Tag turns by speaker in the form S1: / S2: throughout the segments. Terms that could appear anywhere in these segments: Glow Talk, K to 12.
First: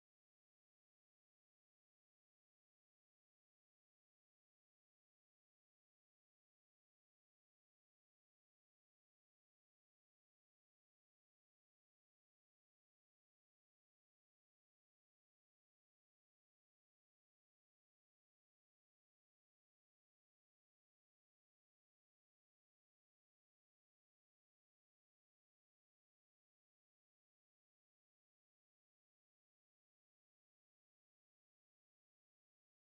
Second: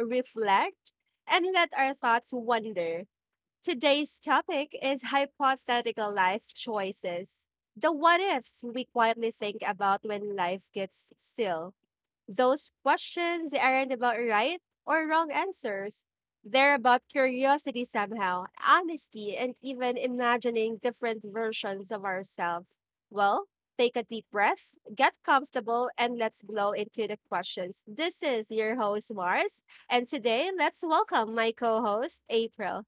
S1: reflect, and let our thoughts wander. Today's topic is hypothetical life choices, the what ifs we quietly think about when life gets still. Those questions aren't about right or wrong answers. They're about curiosity somehow, honesty, and even imagining different versions of ourselves. Well, take a deep breath, get comfortable, and let's blow into the questions. This is your host, Mars, and today let's welcome my co host, April.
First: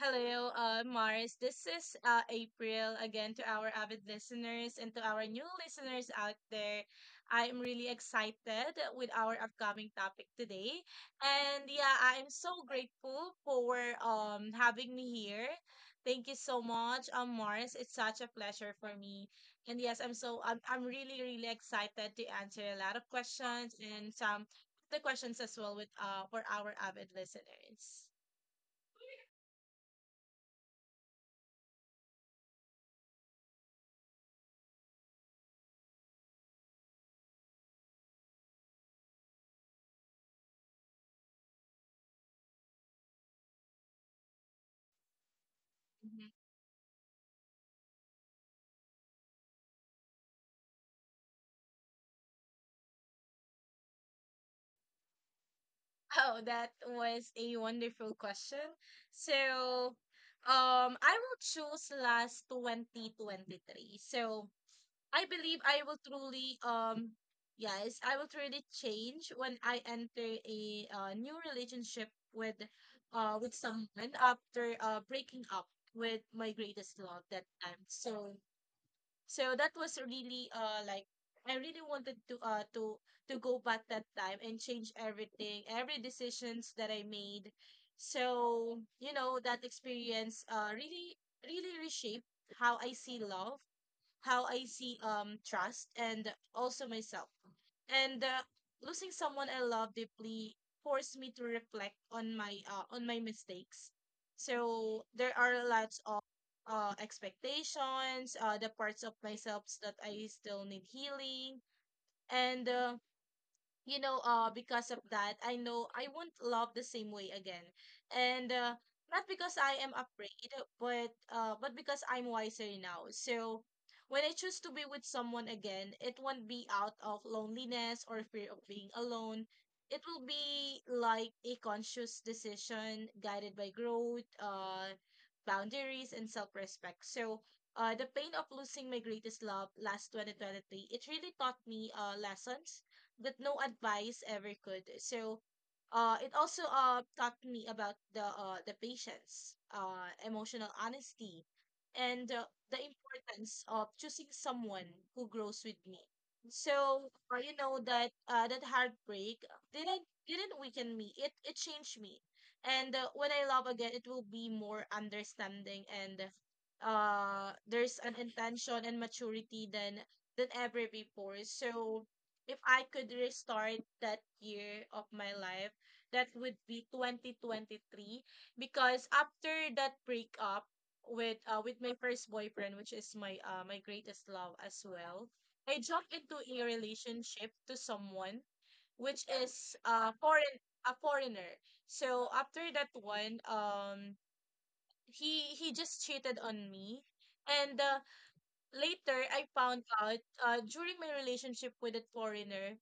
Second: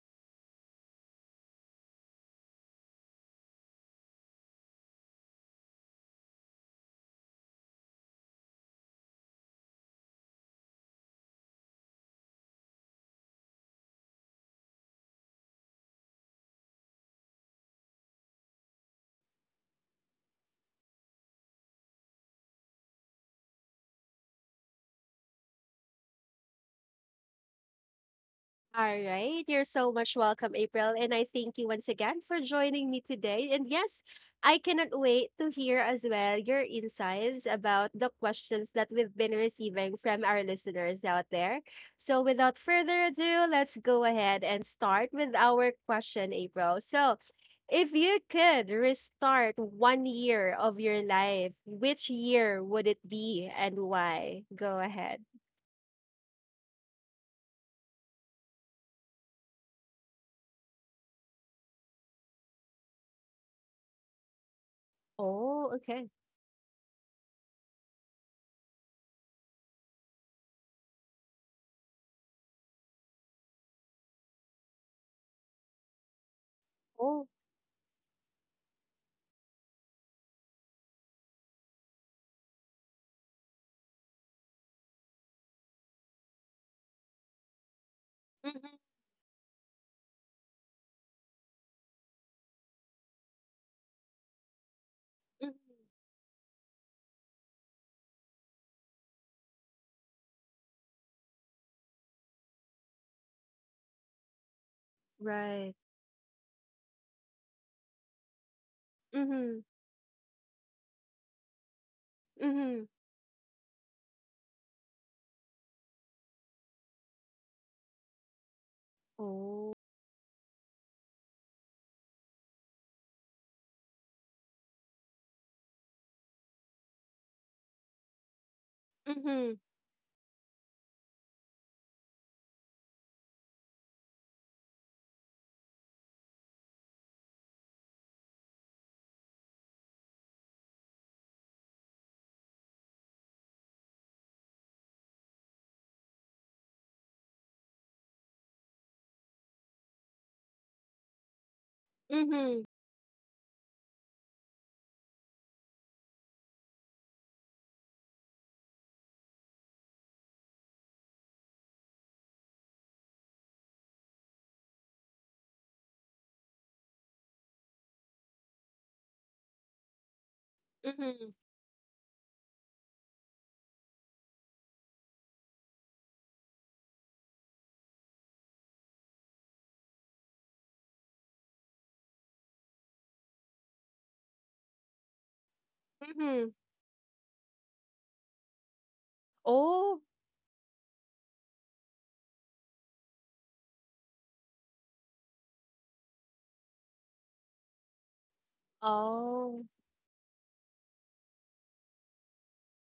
S2: Hello, Mars. This is April again to our avid listeners and to our new listeners out there. I am really excited with our upcoming topic today, and yeah, I am so grateful for having me here. Thank you so much, Mars. It's such a pleasure for me, and yes, I'm so I'm really excited to answer a lot of questions and some of the questions as well with for our avid listeners.
S1: All right. You're so much welcome, April. And I thank you once again for joining me today. And yes, I cannot wait to hear as well your insights about the questions that we've been receiving from our listeners out there. So, without further ado, let's go ahead and start with our
S2: Mm-hmm.
S1: question, April. So, if you could restart one year of your life, which year would it be and why? Go ahead.
S2: Oh, that was a wonderful question. So, I will choose last 2023. So, I believe
S1: Oh,
S2: I will
S1: okay.
S2: truly, yes, I will truly change when I enter a new relationship with someone after breaking up with my greatest love
S1: Oh,
S2: that time. So that was really like I really wanted to to go back that time and change everything, every decisions that I made.
S1: mhm,
S2: So, you know, that experience really reshaped how I see love, how I see
S1: mhm.
S2: trust and also myself. And losing someone I love deeply forced me to reflect on my mistakes. So there are
S1: Right.
S2: lots of expectations, the parts of
S1: Mhm,
S2: myself that I still need healing, and
S1: mhm.
S2: because of that, I know I won't love the same way again. And not because
S1: Oh.
S2: I am afraid, but because I'm wiser now. So when I choose to be with someone again, it won't be out of loneliness or fear of being alone.
S1: Mhm,
S2: It will be like a conscious decision guided by growth, boundaries, and self-respect. So the pain of losing my greatest love last 2023, it really taught me lessons that no advice ever could. So it also taught me about the patience, emotional honesty and
S1: mhm,
S2: the importance of choosing someone who grows with me. So you know that that heartbreak didn't weaken me. It changed me, and when I love again, it will be more understanding and there's an intention and maturity than ever
S1: mhm,
S2: before. So if I could restart that year of my life, that would be 2023 because after that breakup with my first boyfriend, which is my my greatest love as well, I jumped into
S1: mhm.
S2: a relationship to someone which is
S1: Oh,
S2: foreign a foreigner. So after that one, he just cheated on me, and later I
S1: oh.
S2: found out during my relationship with a foreigner,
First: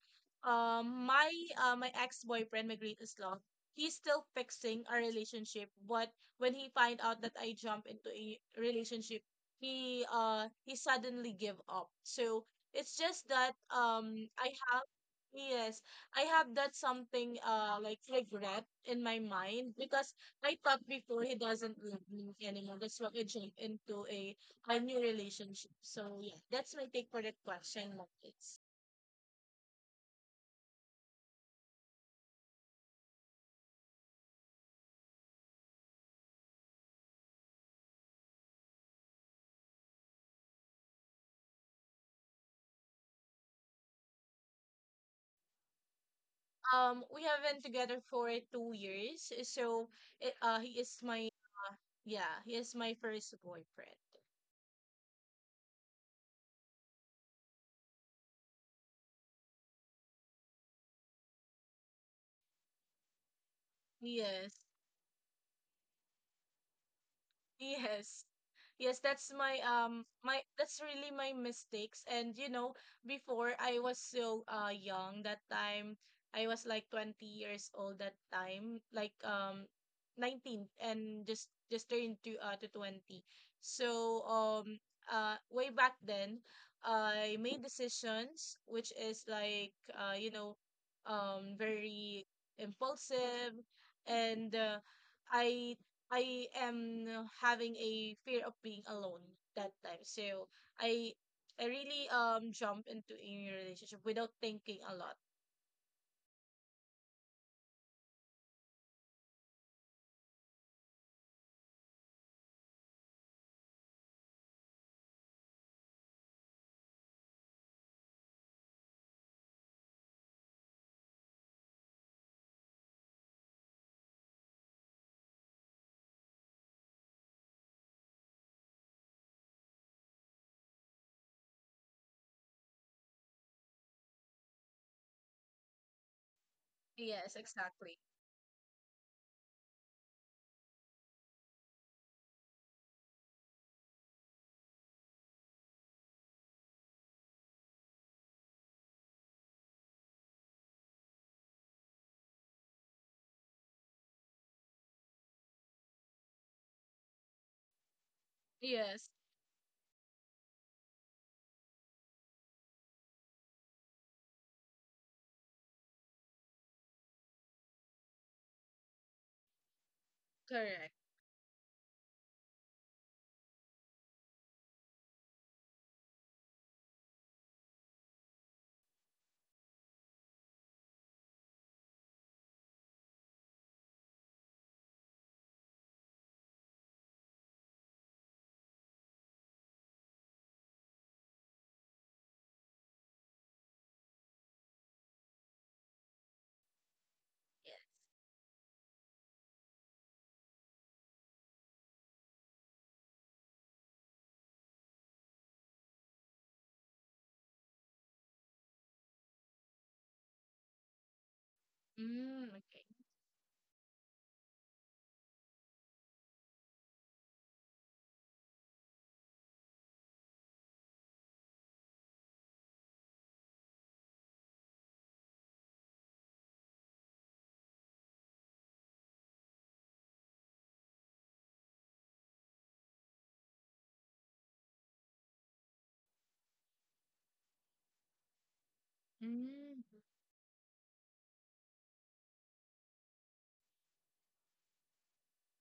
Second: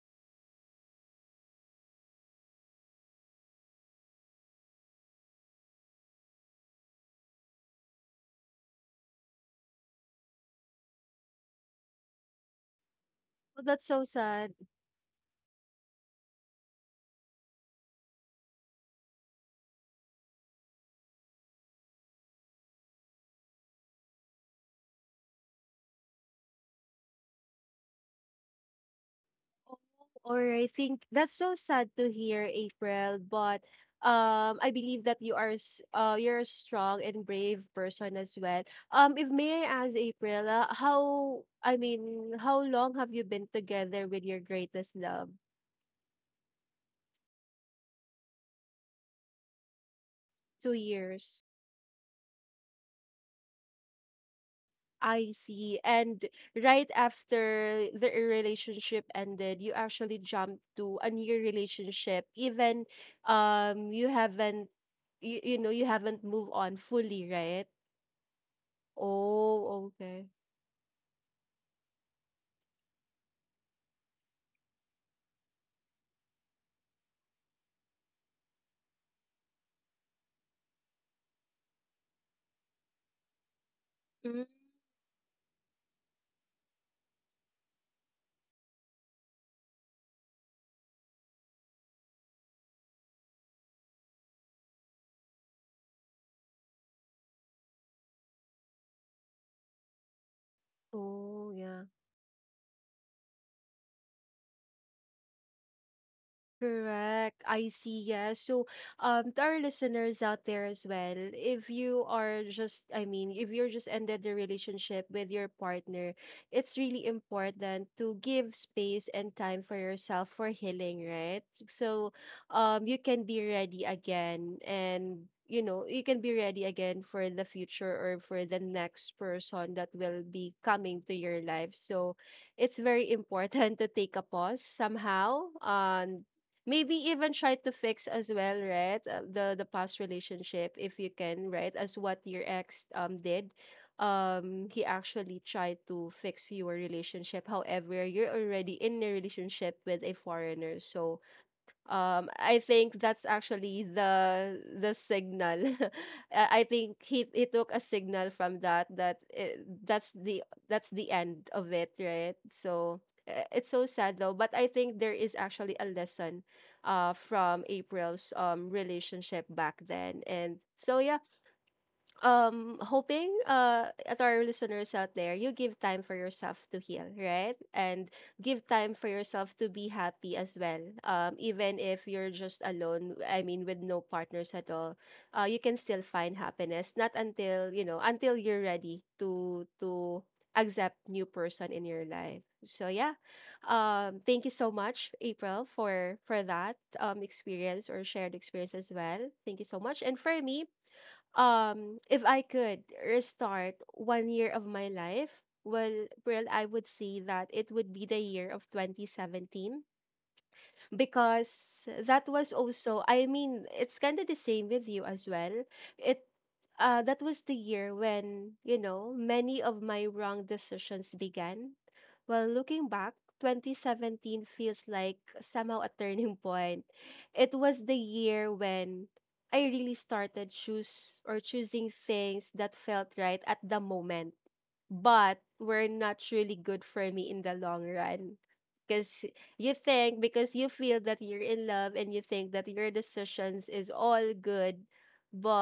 S2: um, my my ex boyfriend, my greatest love, he's still fixing our relationship. But when he find out that I jump into a relationship, he suddenly give up. So it's just that
S1: Well, that's so
S2: I
S1: sad.
S2: have, yes, I have that something like regret in my mind because I thought before he doesn't love me anymore. That's why I jumped into a new relationship. So yeah, that's my take for that question, Marcus.
S1: Oh, or I think that's so sad to hear, April. But I believe that you are you're a strong and brave person as well. If may I ask, April, how long have you been together with your greatest love?
S2: We have been together for 2 years, so it,
S1: Two
S2: he is my
S1: years.
S2: yeah, he is my first boyfriend.
S1: I see. And right after the relationship ended, you actually jumped to a new relationship. Even you
S2: Yes,
S1: haven't you, you know you haven't moved on fully, right?
S2: yes. Yes,
S1: Oh, okay.
S2: that's really my mistakes. And you know, before I was so young that time. I was like 20 years old that time, like 19 and just turned to 20. So
S1: Mm.
S2: um way back then, I made decisions which is like you know, very impulsive and I I am having a fear of being alone that time. So I
S1: Oh,
S2: I
S1: yeah.
S2: really jump into a new relationship without thinking a lot.
S1: Correct. I see. Yeah. So, to our listeners out there as well, if you are just, I mean, if you're just ended the relationship with your partner, it's really important to give space and time for yourself for healing, right? So, you can be ready again, and you can be ready again for the future or for the next person that will be coming to your life. So it's very important to take a pause somehow. On Maybe even
S2: Yes,
S1: try to
S2: exactly.
S1: fix as well, right? The past relationship, if you can, right? As what your ex did. He actually tried to fix your relationship. However, you're already in a relationship with a foreigner. So I think that's actually the signal. I think he took a signal from
S2: Yes,
S1: that's the end of it, right? So it's so sad though, but I think there is actually a lesson from April's relationship back then, and
S2: correct.
S1: so yeah, hoping at our listeners out there, you give time for yourself to heal, right? And give time for yourself to be happy as well, even if you're just alone, I mean with no partners at all. You can still find happiness, not until you're ready to accept new person in your life. So yeah, thank you so much, April, for that
S2: Yes.
S1: experience, or shared experience as well. Thank you so much. And for me, if I could restart one year of my life, well, I would say that it would be the year of 2017, because that
S2: Mm,
S1: was
S2: okay.
S1: also, I mean, it's kind of the same with you as well. It That was the year when, you know, many of my wrong decisions began. Well, looking back, 2017 feels like somehow a turning point. It was the year when I really started choose or choosing things that felt right at the moment but were not really good for me in the long run, because you
S2: Mm,
S1: think, because you feel that you're in love and you think that your decisions is all good,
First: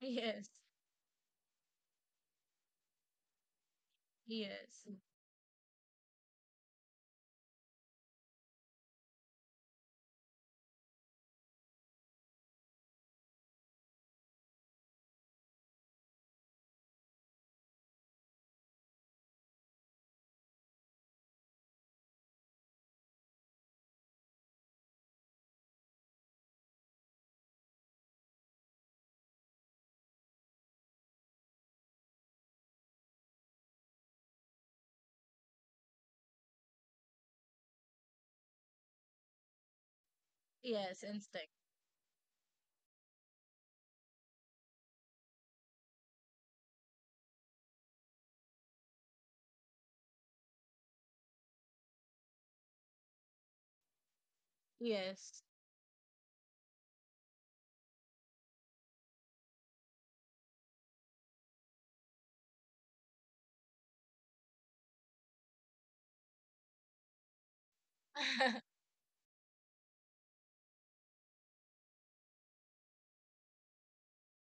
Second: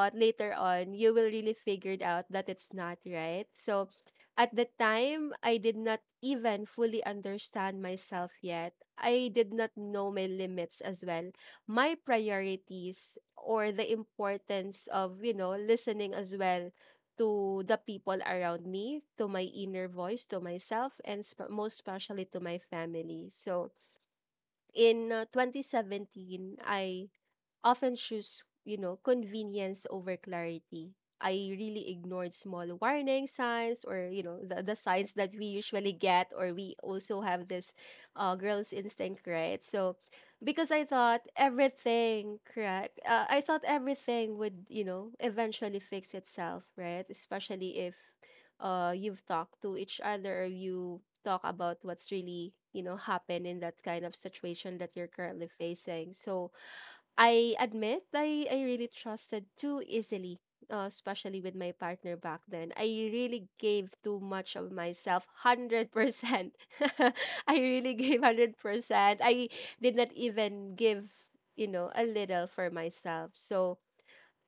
S2: yes.
S1: later on you will really figure it out that it's not right. So at the
S2: Yes.
S1: time, I did not even fully understand myself yet. I did not know my limits as well, my priorities, or the importance of listening as well to the people around me, to my inner voice, to myself, and most especially to my family. So in 2017, I often choose convenience over clarity. I really ignored small warning signs, or, you know, the signs that we usually get, or we also have this girl's instinct, right? So, because I
S2: Yes,
S1: thought
S2: instinct.
S1: everything, correct? I thought everything would eventually fix itself, right? Especially if you've talked to each other, or you talk about what's really happened in that kind of situation that you're
S2: Yes.
S1: currently facing. So, I admit I really trusted too easily, especially with my partner back then. I really gave too much of myself, 100%. I really gave 100%. I did not even give a little for myself. So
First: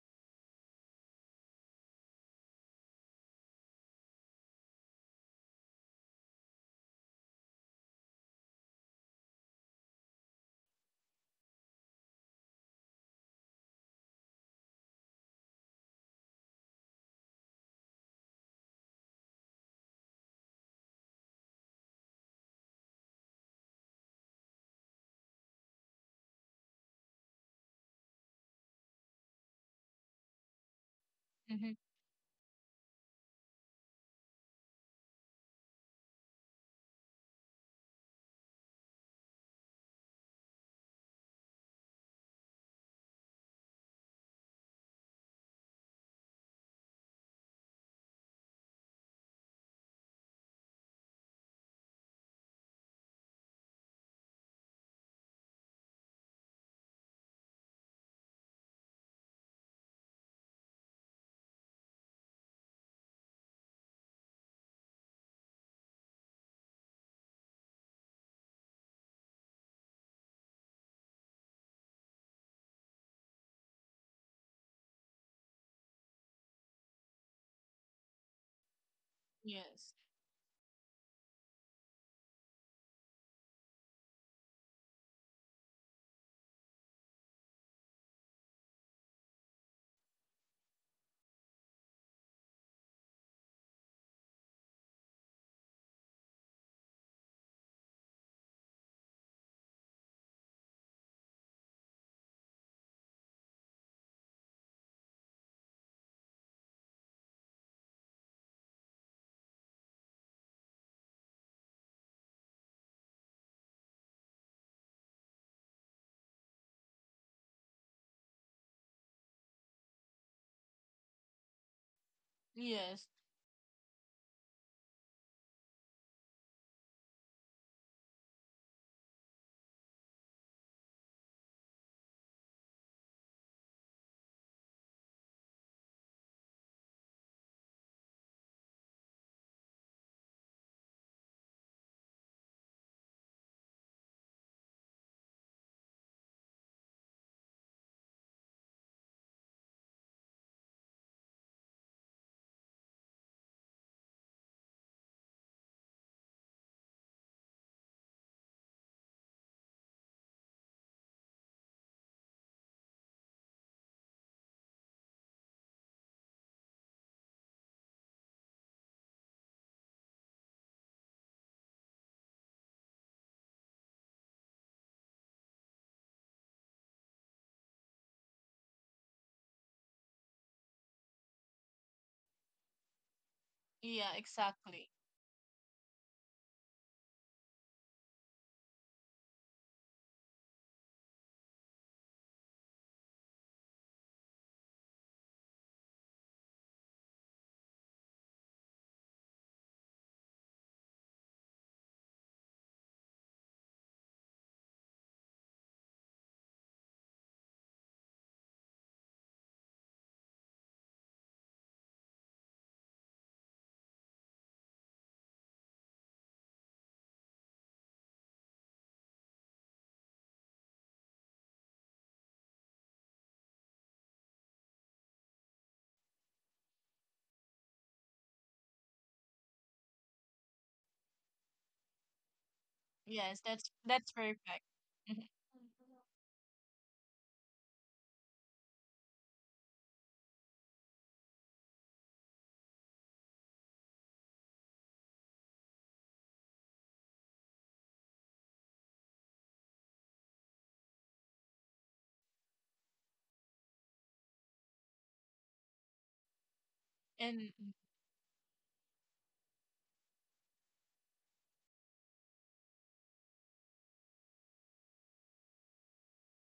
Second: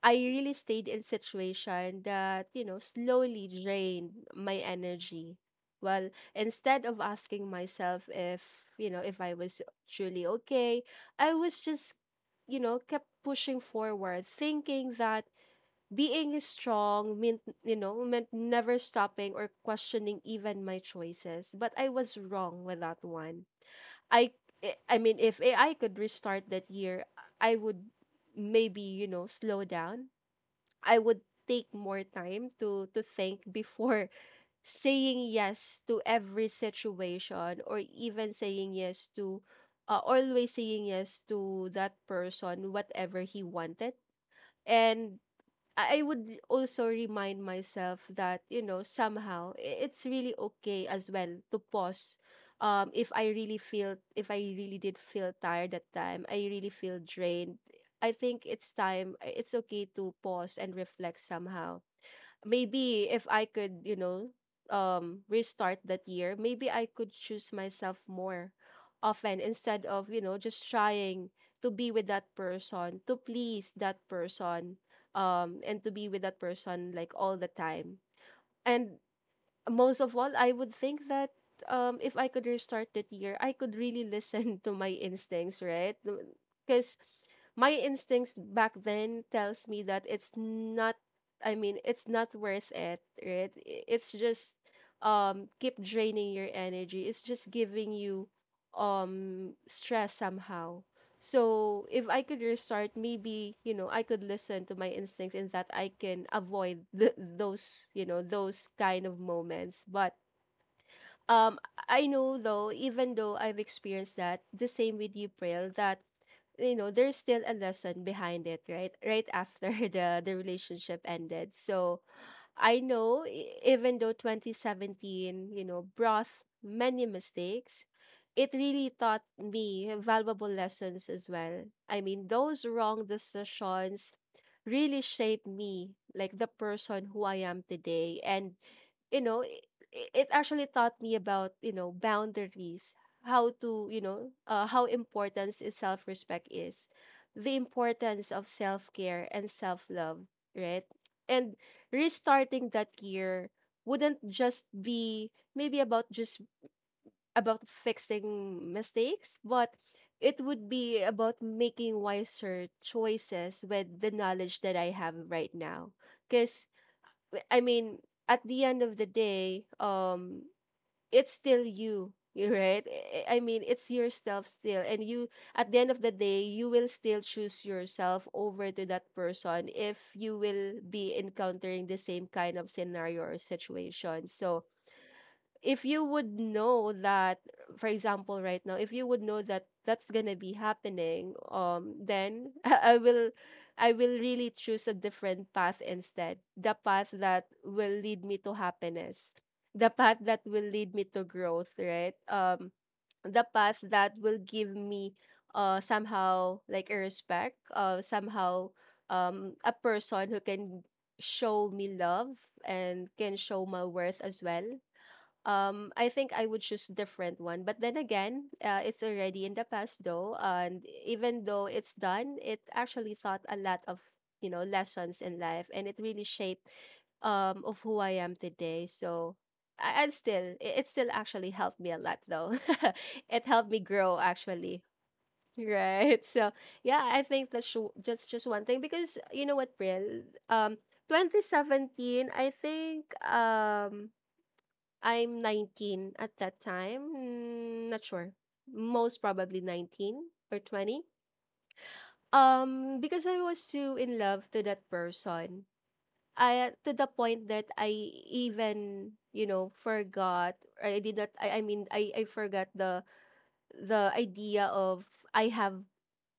S1: I really stayed in situation that slowly drained my energy. Well, instead of asking myself if, you know, if I was truly okay, I was just kept pushing forward, thinking that being strong meant, meant never stopping or questioning even my choices. But I was wrong with that one. I I I mean, if AI could restart that year, I would maybe, slow down. I would take
S2: Hmm.
S1: more time to think before saying yes to every situation, or even saying yes to always saying yes to that person whatever he wanted. And I would also remind myself that somehow it's really okay as well to pause. If I really feel, if I really did feel tired that time, I really feel drained. I think it's okay to pause and reflect somehow. Maybe if I could, restart that year, maybe I could choose myself more often, instead of just trying to be with that person, to please that person, and to be with that person like all the time. And
S2: Yes.
S1: most of all, I would think that, if I could restart that year, I could really listen to my instincts, right? Because my instincts back then tells me that it's not. I mean, it's not worth it, right? It's just keep draining your energy. It's just giving you stress somehow. So if I could restart, maybe, I could listen to my instincts, in that I can avoid those, those kind of moments. But um I know though, even though I've experienced that, the same with you, Pril, that there's still a lesson behind it, right? Right after the relationship ended. So I
S2: Yes.
S1: know, even though 2017, brought many mistakes, it really taught me valuable lessons as well. I mean, those wrong decisions really shaped me, like the person who I am today. And, you know, it, it actually taught me about boundaries, how to, you know, how important is self respect is, the importance of self care and self love, right? And restarting that year wouldn't just be maybe about just about fixing mistakes, but it would be about making wiser choices with the knowledge that I have right now. Because, I mean, at the end of the day, it's still you you, right? I mean, it's yourself still, and you, at the end of the day, you will still choose yourself over to that person if you will be encountering the same kind of scenario or
S2: Yeah,
S1: situation. So
S2: exactly.
S1: if you would know that, for example, right now, if you would know that that's gonna be happening, then I will really choose a different path, instead the path that will lead me to happiness, the path that will lead me to growth, right? The path that will give me somehow like a respect, somehow, a person who can show me love and can show my worth as well. I think I would choose different one. But then again, it's already in the past though, and even though it's done, it actually taught a lot of lessons in life, and it really shaped of who I am today. So and still, it still actually helped me a lot though.
S2: Yes,
S1: It helped me
S2: that's
S1: grow
S2: perfect.
S1: actually.
S2: Mhm.
S1: Right. So yeah, I think that's just one thing, because you know what, Brill, um, 2017, I think I'm 19 at that time. Not sure. Most probably 19 or 20. Because I was too in love to that person. I, to the point
S2: And
S1: that I even forgot. I did not I mean I forgot the idea of. I have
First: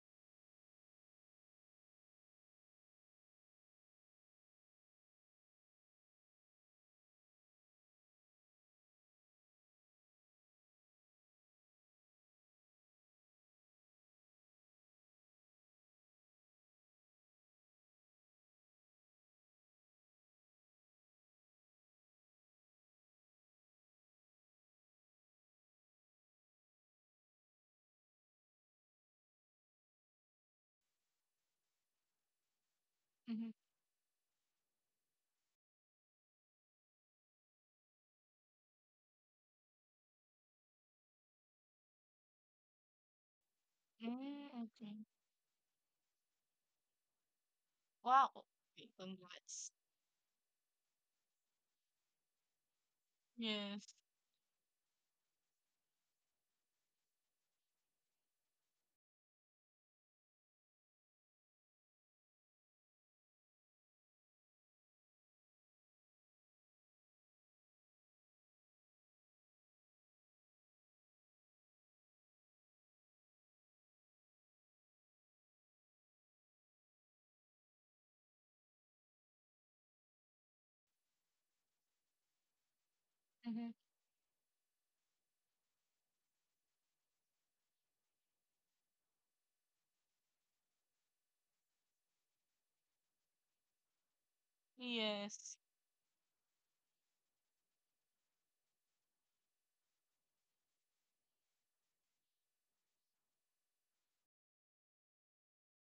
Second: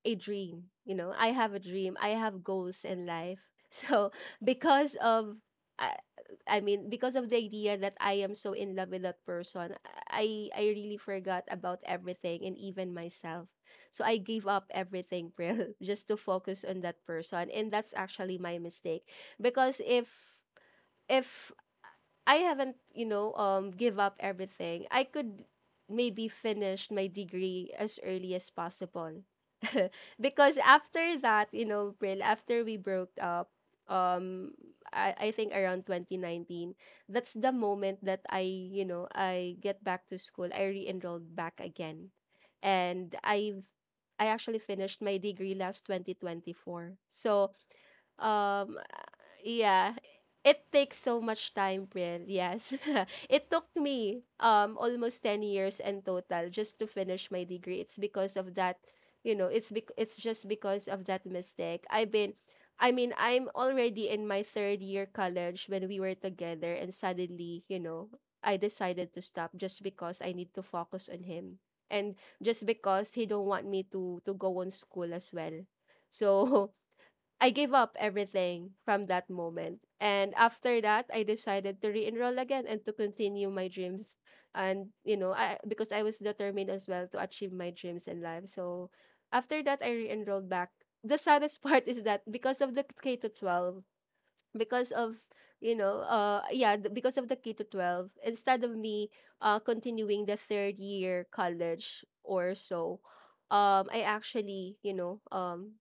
S1: a dream. You know, I have a dream. I have goals in life. So because of I, because of the idea that I am so in love with that person, I really forgot about everything and even myself. So I gave up everything, Pril, just to focus on that person. And that's actually my mistake. Because if I haven't, give up everything. I could maybe finish my degree as early as possible. Because after that, you know, Brill, after we broke up,
S2: mhm.
S1: um, I think around 2019, that's the moment that you know, I get back to school. I re-enrolled back again. And I've I
S2: Mm,
S1: actually
S2: okay.
S1: finished my degree last 2024. So,
S2: Wow.
S1: um
S2: Okay, congrats.
S1: yeah. It takes so much time, Pril. Yes. It took
S2: Yes.
S1: me almost 10 years in total just to finish my degree. It's because of that, you know, it's just because of that mistake. I mean, I'm already in my third year college when we were together and suddenly, you know, I decided to stop just because I need to focus on him and just because he don't want me to go on school as well. So I gave up everything from that moment. And after that, I decided to re-enroll again and to continue
S2: Mm-hmm.
S1: my dreams. And, you know, I because I was determined as well to achieve my dreams in life. So after that, I re-enrolled back. The saddest part is that because of the K to 12, because of,
S2: Yes.
S1: you know, yeah, th- because of the K to 12, instead of me continuing the third year college or so, I actually,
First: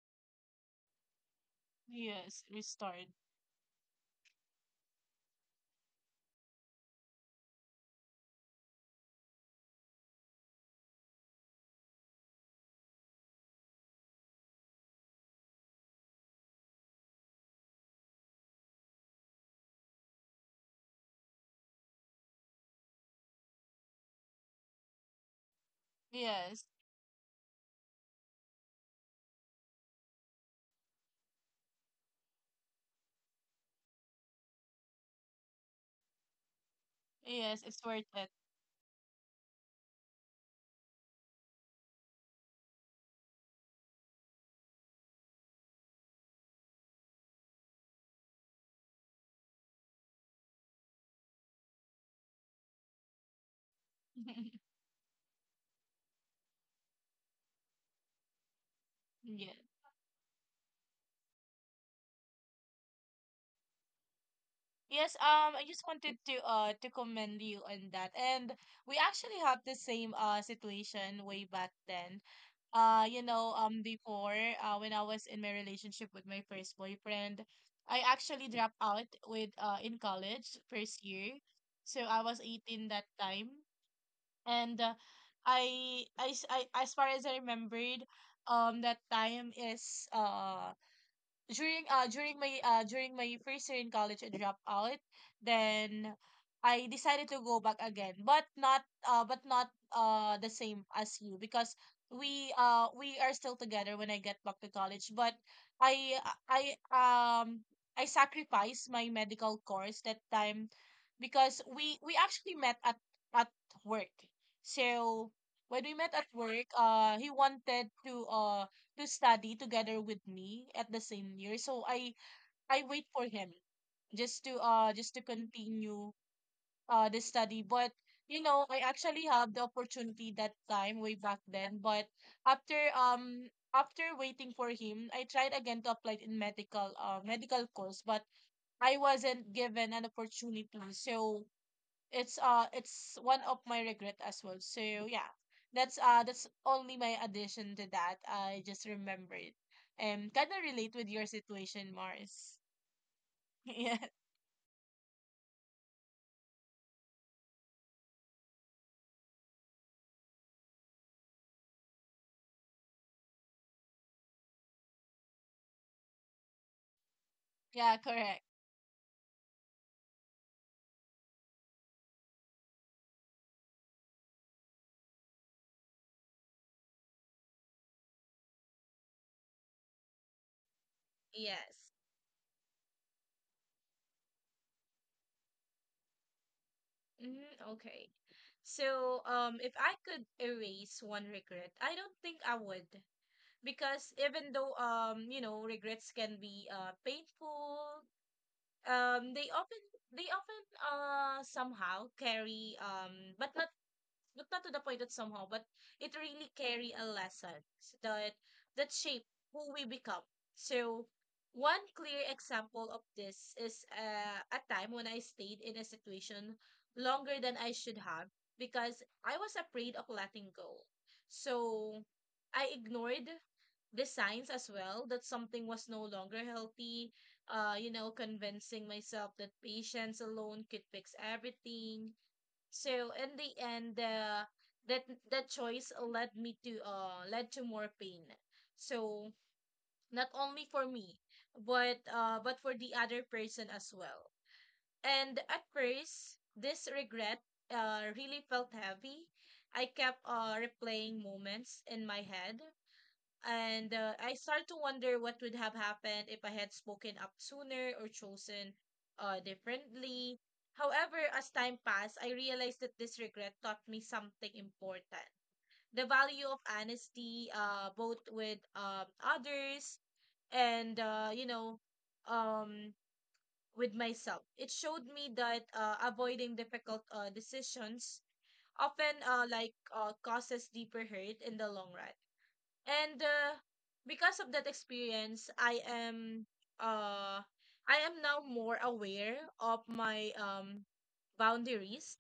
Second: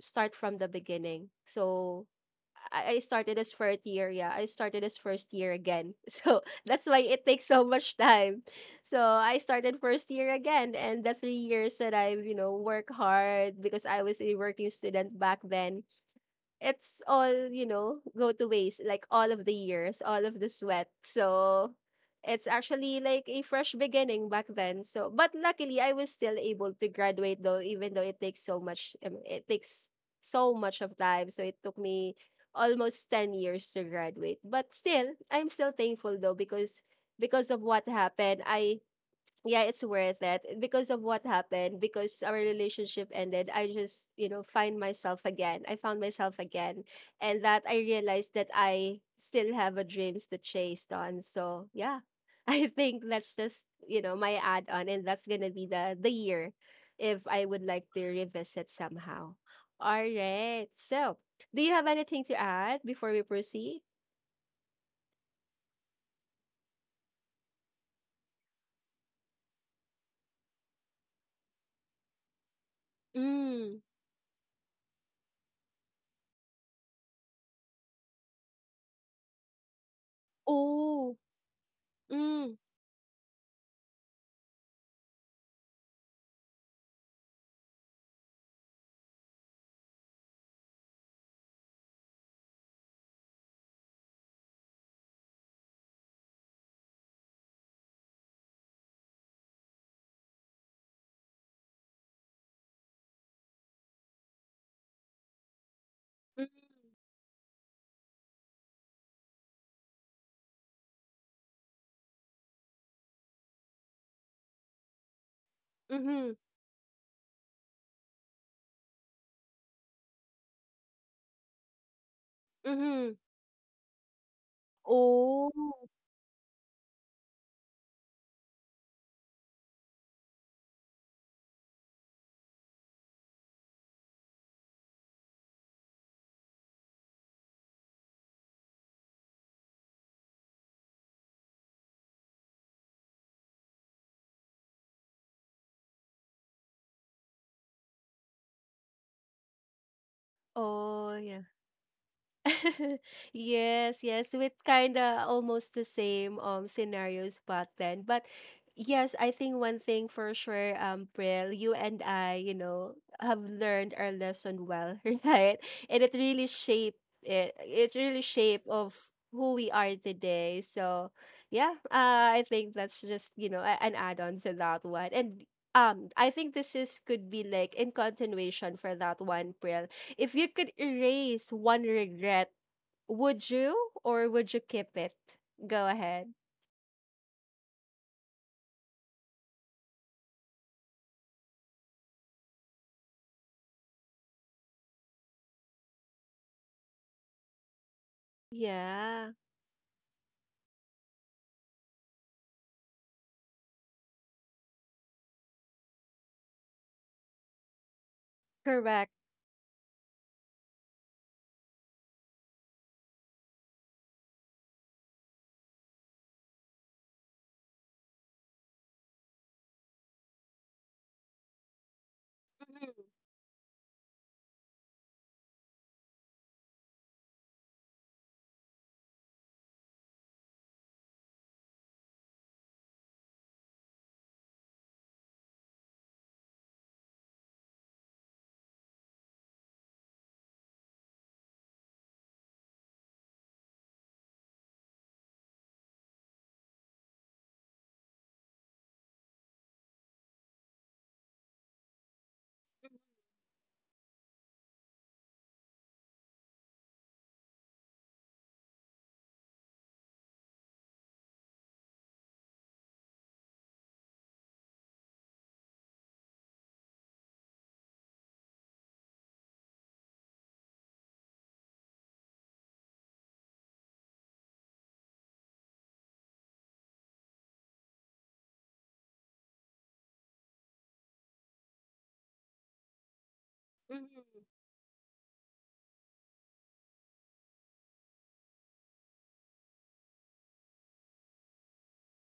S1: start from the beginning. So
S2: Yes.
S1: I
S2: Restored.
S1: started as first year. Yeah, I started as first year again. So that's why it takes so much time. So I started first year again, and the three years that I've, you know, work hard because I was a working student back then, it's all, you know, go to waste, like all of the years, all of the sweat. So it's actually like a fresh beginning back then. So but luckily I was still
S2: Yes.
S1: able to graduate, though even though it takes so much it takes so much of time. So it took me almost 10 years to graduate, but still I'm still thankful though because of
S2: Yes. It's
S1: what
S2: worth it.
S1: happened, I yeah, it's worth it, eh, because of what happened. Because our relationship ended, I just, you know, find myself again. I found myself again, and that I realized that I still have a dreams to chase on. So yeah, I think that's just, you know, my add on, and that's gonna be the year if I would like to revisit somehow.
S2: Yeah.
S1: All right. So, do you have anything to add before we proceed?
S2: Yes. Um, I just wanted to commend you on that, and we actually had the same situation way back then. You know,
S1: Mm.
S2: when I was in my relationship with my first boyfriend, I actually dropped out with in college first
S1: Oh.
S2: year, so I was
S1: Mm.
S2: 18 that time. And as far as I remembered that time is during my first year in college I dropped out. Then I decided to go back again, but not the same as you because we are still together when I get back to college. But I
S1: Mm.
S2: I um I sacrificed my medical course that time because we actually met at at work. So when we met
S1: Mm-hmm.
S2: at work, he wanted to study together with me at the same year. So I
S1: Mm-hmm.
S2: wait for him just to
S1: Oh,
S2: continue the study. But you know, I actually have the opportunity that time way back then. But after after waiting for him, I tried again to apply in medical medical course, but I wasn't given an opportunity. So it's one of my regret as well. So yeah, that's only my addition to that. I just remembered. Kind of relate with
S1: oh,
S2: your
S1: yeah.
S2: situation, Mars.
S1: Yes,
S2: Yeah,
S1: yes, with kinda almost the same scenarios back then. But yes, I think one thing for sure, Pril, you and I, you know, have learned our lesson well, right? And it really shaped
S2: yeah, correct.
S1: of who we are today. So yeah, I think that's just, you know, an add-on to that one. And I think this is could be like in continuation for that one, Pril. If you could erase
S2: Yes.
S1: one regret, would you or would you keep it? Go ahead.
S2: Mm-hmm. Okay. So, if I could erase one regret, I don't think I would. Because even though, you know, regrets can be painful,
S1: Yeah,
S2: um, they often they often somehow carry but not not not to the point that somehow, but it really carry a lesson that
S1: correct.
S2: shape who we become. So one clear example of this is a time when I stayed in a situation longer than I should have because I was afraid of letting go. So I
S1: Mhm,
S2: ignored the signs as well that something was no longer healthy. You know, convincing myself that patience alone could fix everything, so in the end, that that choice led me to led to more pain. So not only for me, but for the other person as well. And at first, this regret really felt heavy. I kept replaying moments in my head and I start to wonder what would have happened if I had spoken up sooner or chosen differently. However, as time passed, I realized that this regret taught me something important, the value of honesty, both with others and, um, with myself. It showed me that avoiding difficult decisions often causes deeper hurt in the long run, and
S1: mhm.
S2: because of that experience uh I am now more aware of my boundaries,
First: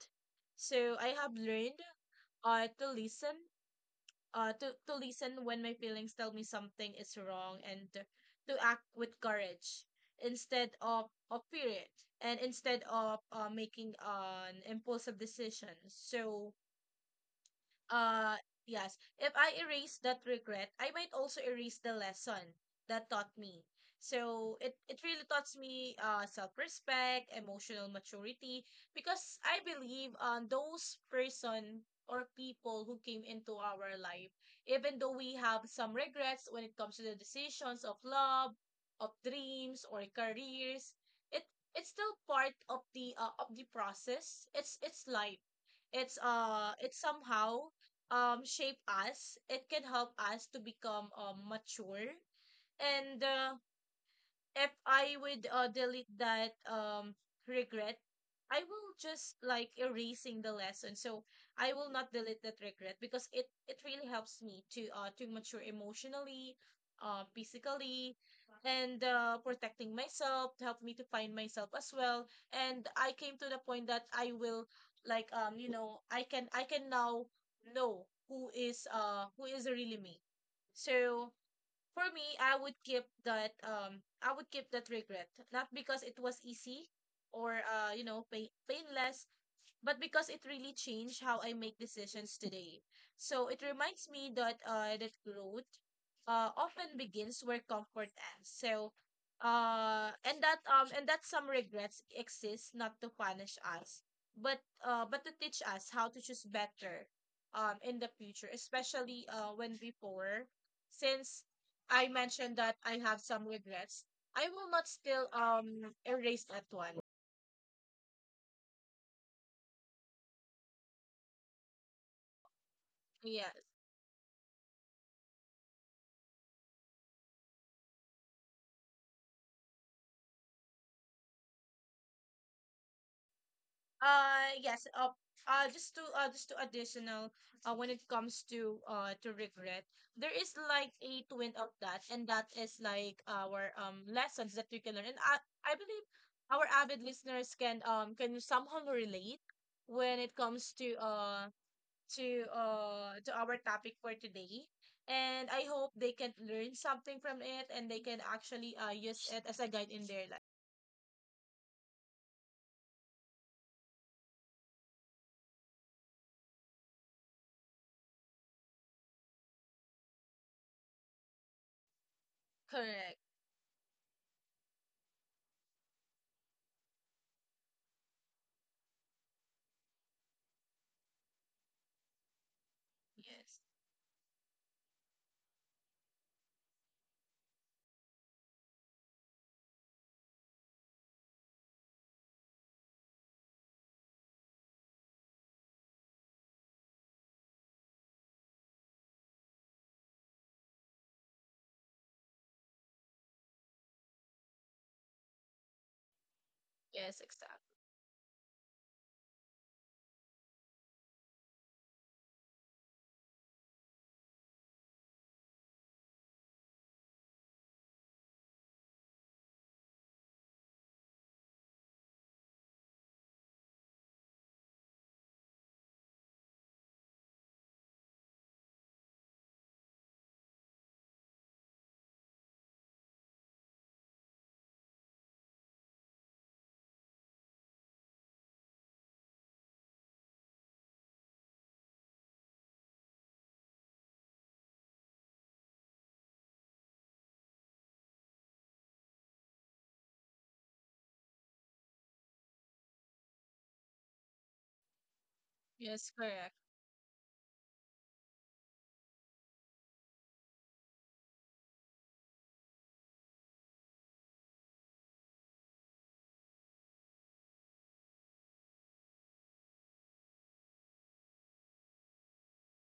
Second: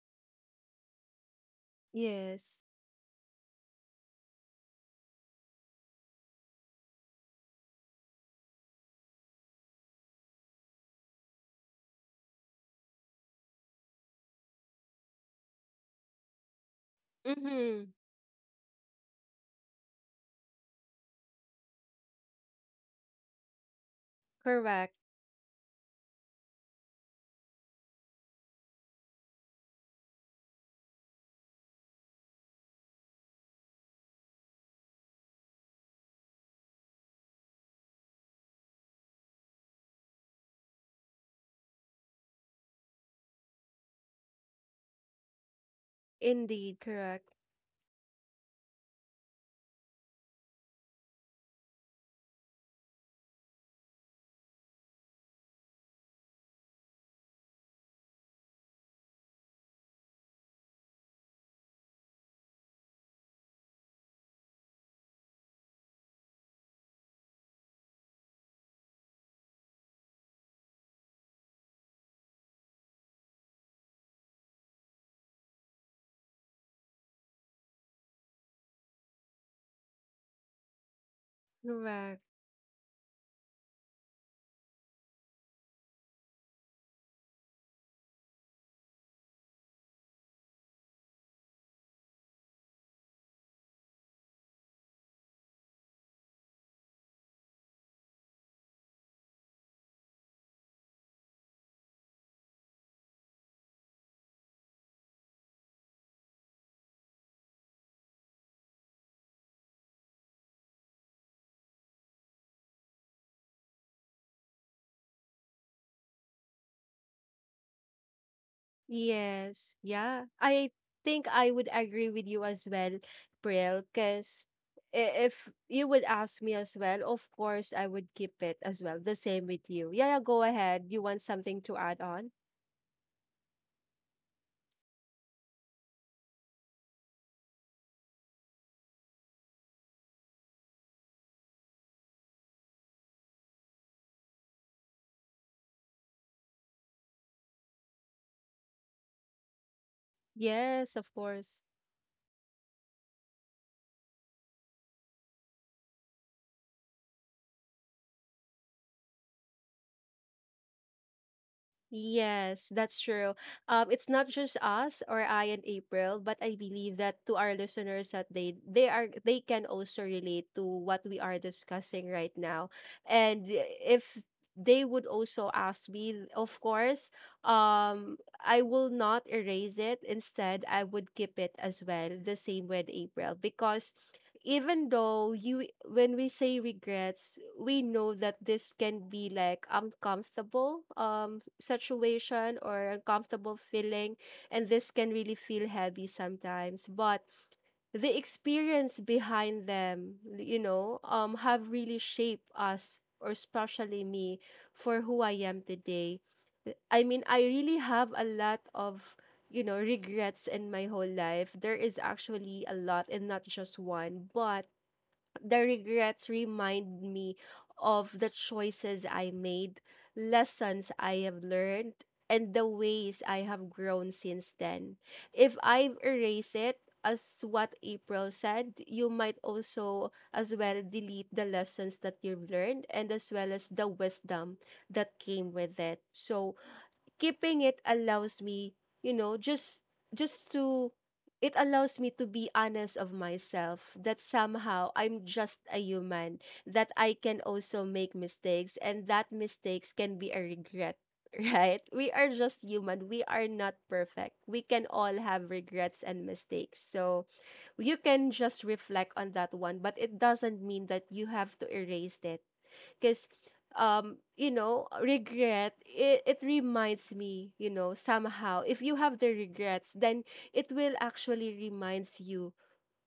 S2: so I have learned
S1: Yes.
S2: uh to listen to listen when my feelings tell me something is wrong and to act with courage instead of fear it, and instead of making an impulsive decision. So
S1: Mm-hmm.
S2: uh, yes. If I erase that regret, I might also erase the lesson that taught me. So it
S1: Correct.
S2: it really taught me self-respect, emotional maturity because I believe those person or people who came into our life, even though we have some regrets when it comes to the decisions of love, of dreams or careers, it, it's still part of the process. It's life,
S1: Indeed,
S2: it's
S1: correct.
S2: somehow shape us, it can help us to become mature and if I would delete that regret, I will just like erasing the lesson. So I will not delete that regret because it really helps me to mature emotionally, physically, and protecting myself, help me to find myself as well. And I came to the point that I will like you know I can now know who is really me. So for
S1: Correct.
S2: me, I would keep that, I would keep that regret. Not because it was easy or you know, pain, painless, but because it really changed how I make decisions today. So it reminds me that that growth often begins where comfort ends. So and that some regrets exist not to punish us, but but to teach us how to choose better in the future, especially when before, since I mentioned that I have some regrets, I will not still erase that one.
S1: Yes. Yeah. I think I would agree with you as well,
S2: Yeah.
S1: Pril, because if you would ask me as well, of course I would keep it as well. The same with you. Yeah, yeah, go ahead. You want something to add on?
S2: Uh yes, uh, just to additional when it comes to regret, there is like a twin of that, and that is like our lessons that we can learn. And I believe our avid listeners can somehow relate when it comes
S1: Yes,
S2: to
S1: of course.
S2: to our topic for today. And I hope they can learn something from it and they can actually use it as a guide in their life.
S1: Yes, that's true. It's not just us or I and April, but I believe that to our listeners that they can also relate to what we are discussing right now.
S2: Correct.
S1: And if they would also ask me, of course, um, I will not erase it. Instead, I would keep it as well, the same with April,
S2: Yes.
S1: because even though, you, when we say regrets, we know that this can be like uncomfortable situation or uncomfortable feeling, and this can really feel heavy sometimes. But the experience behind them, you know, um, have really shaped us, or especially me, for who I am today. Eh, I mean,
S2: Yes,
S1: I
S2: exactly.
S1: really have a lot of, you know, regrets in my whole life. There is actually a lot and not just one. But the regrets remind me of the choices I made, lessons I have learned, and the ways I have grown since then. If I erase it, as what April said, you might also as well delete the lessons that you've learned, and as well as the wisdom that came with it. So keeping it allows me, you know, just to it allows me to be honest of myself, that somehow I'm just a human, that I can also make mistakes, and that mistakes can be a regret. Right, we are just human, we are not perfect, we can all have regrets
S2: Yes,
S1: and
S2: correct.
S1: mistakes. So you can just reflect on that one, but it doesn't mean that you have to erase it, because um, you know, regret it, reminds me, you know, somehow if you have the regrets, then it will actually reminds you,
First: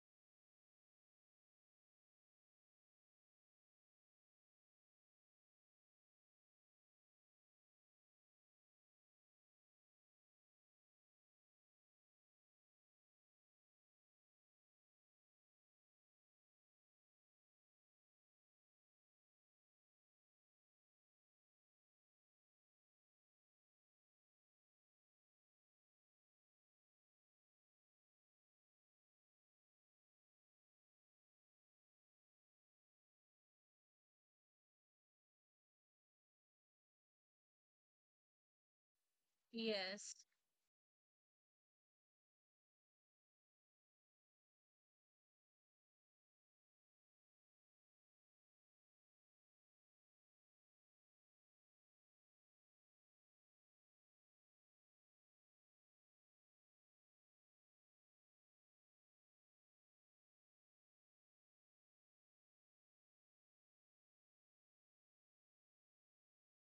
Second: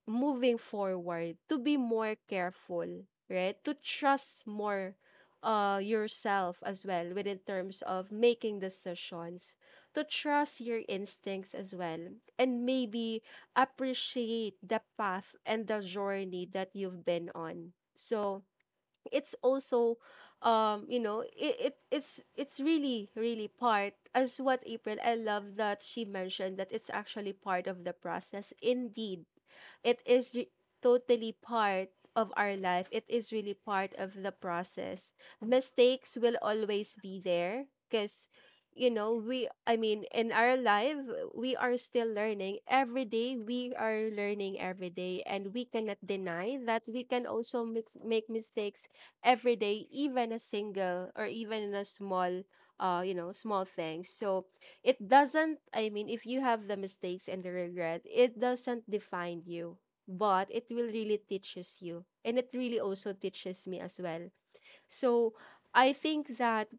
S1: moving forward, to be more careful, right, to trust more, uh, yourself as well within terms of making decisions, to trust your instincts as well, and maybe appreciate the path and the journey that you've been on. So it's also, um, you know, it's really really part, as what April, I love that she mentioned, that it's actually part of the process. Indeed, it is re- totally part of our life. It is really part of the process. Mistakes will always be there because, you know, I mean,
S2: Yes,
S1: in our life, we are still learning. Every day, we are learning every day. And we cannot deny that we can also make mistakes every day, even a single or even a small, you know, small thing. So, it doesn't, if you have the mistakes and the regret, it doesn't define you, but it will really teaches you, and it really also teaches me as well. So I think that,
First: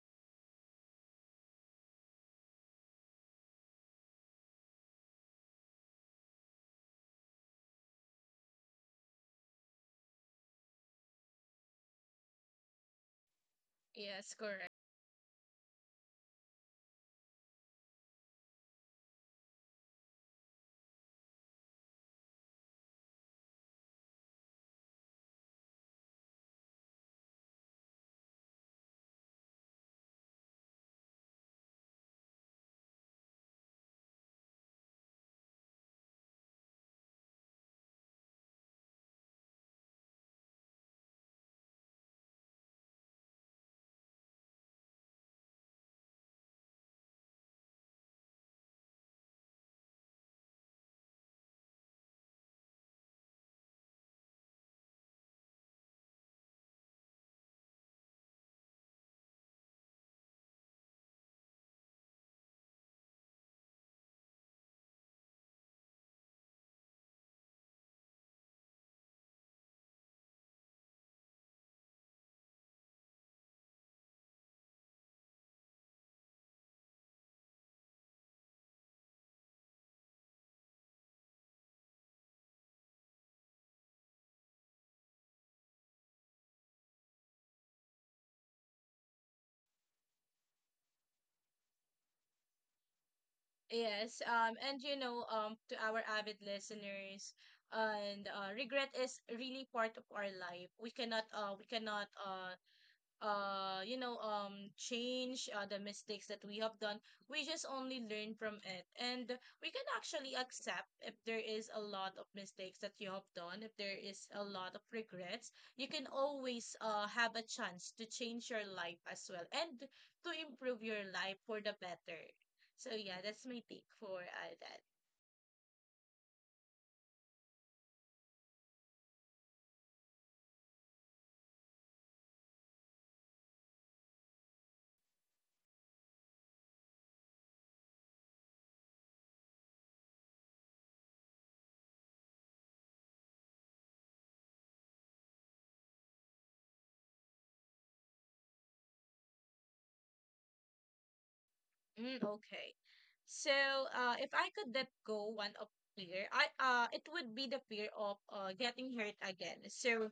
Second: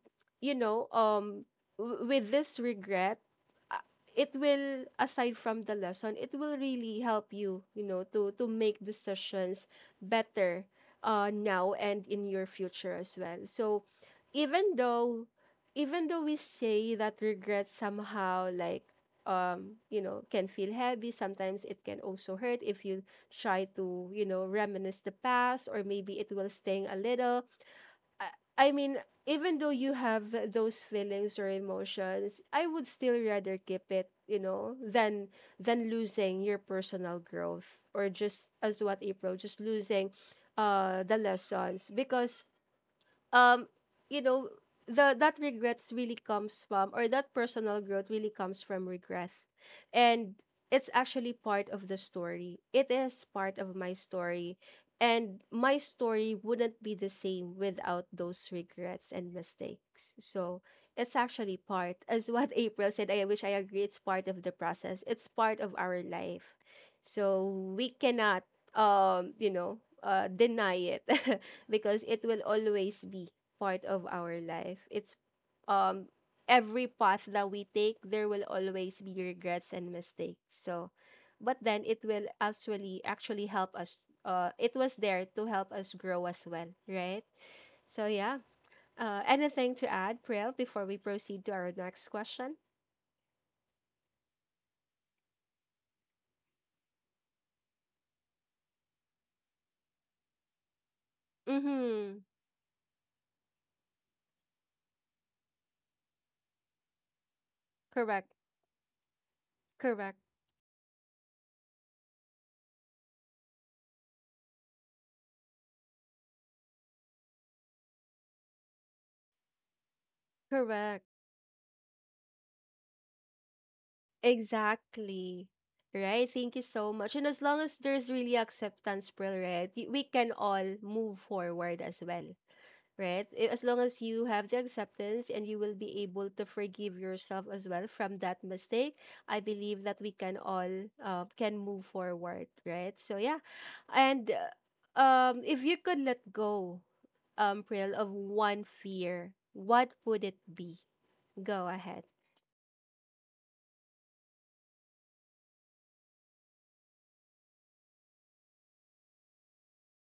S1: you know, with this regret, uh, it will, aside from the lesson, it will really help you, you know, to make decisions better, now and in your future as well. So
S2: yes, correct.
S1: even though, even though we say that regret somehow like, you know, can feel heavy. Sometimes it can also hurt if you try to, you know, reminisce the past, or maybe it will sting a little. I, I mean, even though you have those feelings or emotions, I would still rather keep it, you know, than losing your personal growth, or just as what April, just losing the lessons, because um, you know, the that regrets really comes from, or that personal growth really comes from regret. And it's actually part of the story, it is part of my story, and my story wouldn't be the same without those regrets and mistakes. So it's actually part, as what April said, I wish, I agree, it's part of the process, it's part of our life. So we cannot, um, you know, uh, deny it. Because it will always be part of our life. It's, um, every path that we take, there will always be regrets and mistakes. So, but then it will actually actually help us. It was there to help us grow as well, right? So yeah. Anything to add, Prel, before we proceed to our next question?
S2: Yes, and you know, to our avid listeners, and regret is really part of our life. We cannot,
S1: Mm-hmm.
S2: you know change the mistakes that we have done. We just only learn
S1: Correct.
S2: from it, and we can
S1: Correct.
S2: actually accept if there is a lot of mistakes that you have done. If there is a lot of regrets, you can always have a chance to change your life as well and to improve
S1: Correct.
S2: your life for the better. So yeah, that's my take for that,
S1: Exactly. Right? Thank you so much. And as long as there's really acceptance, Pearl, right, we can all move forward as well, right? As long as you have the acceptance and you will be able to forgive yourself as well from that mistake, I believe that we can all can move forward, right? So yeah, and if you could let go, Pearl, of one fear, what would it be? Go ahead.
S2: Mm, okay. So, if I could let go one of fear, I it would be the fear of getting hurt again. So,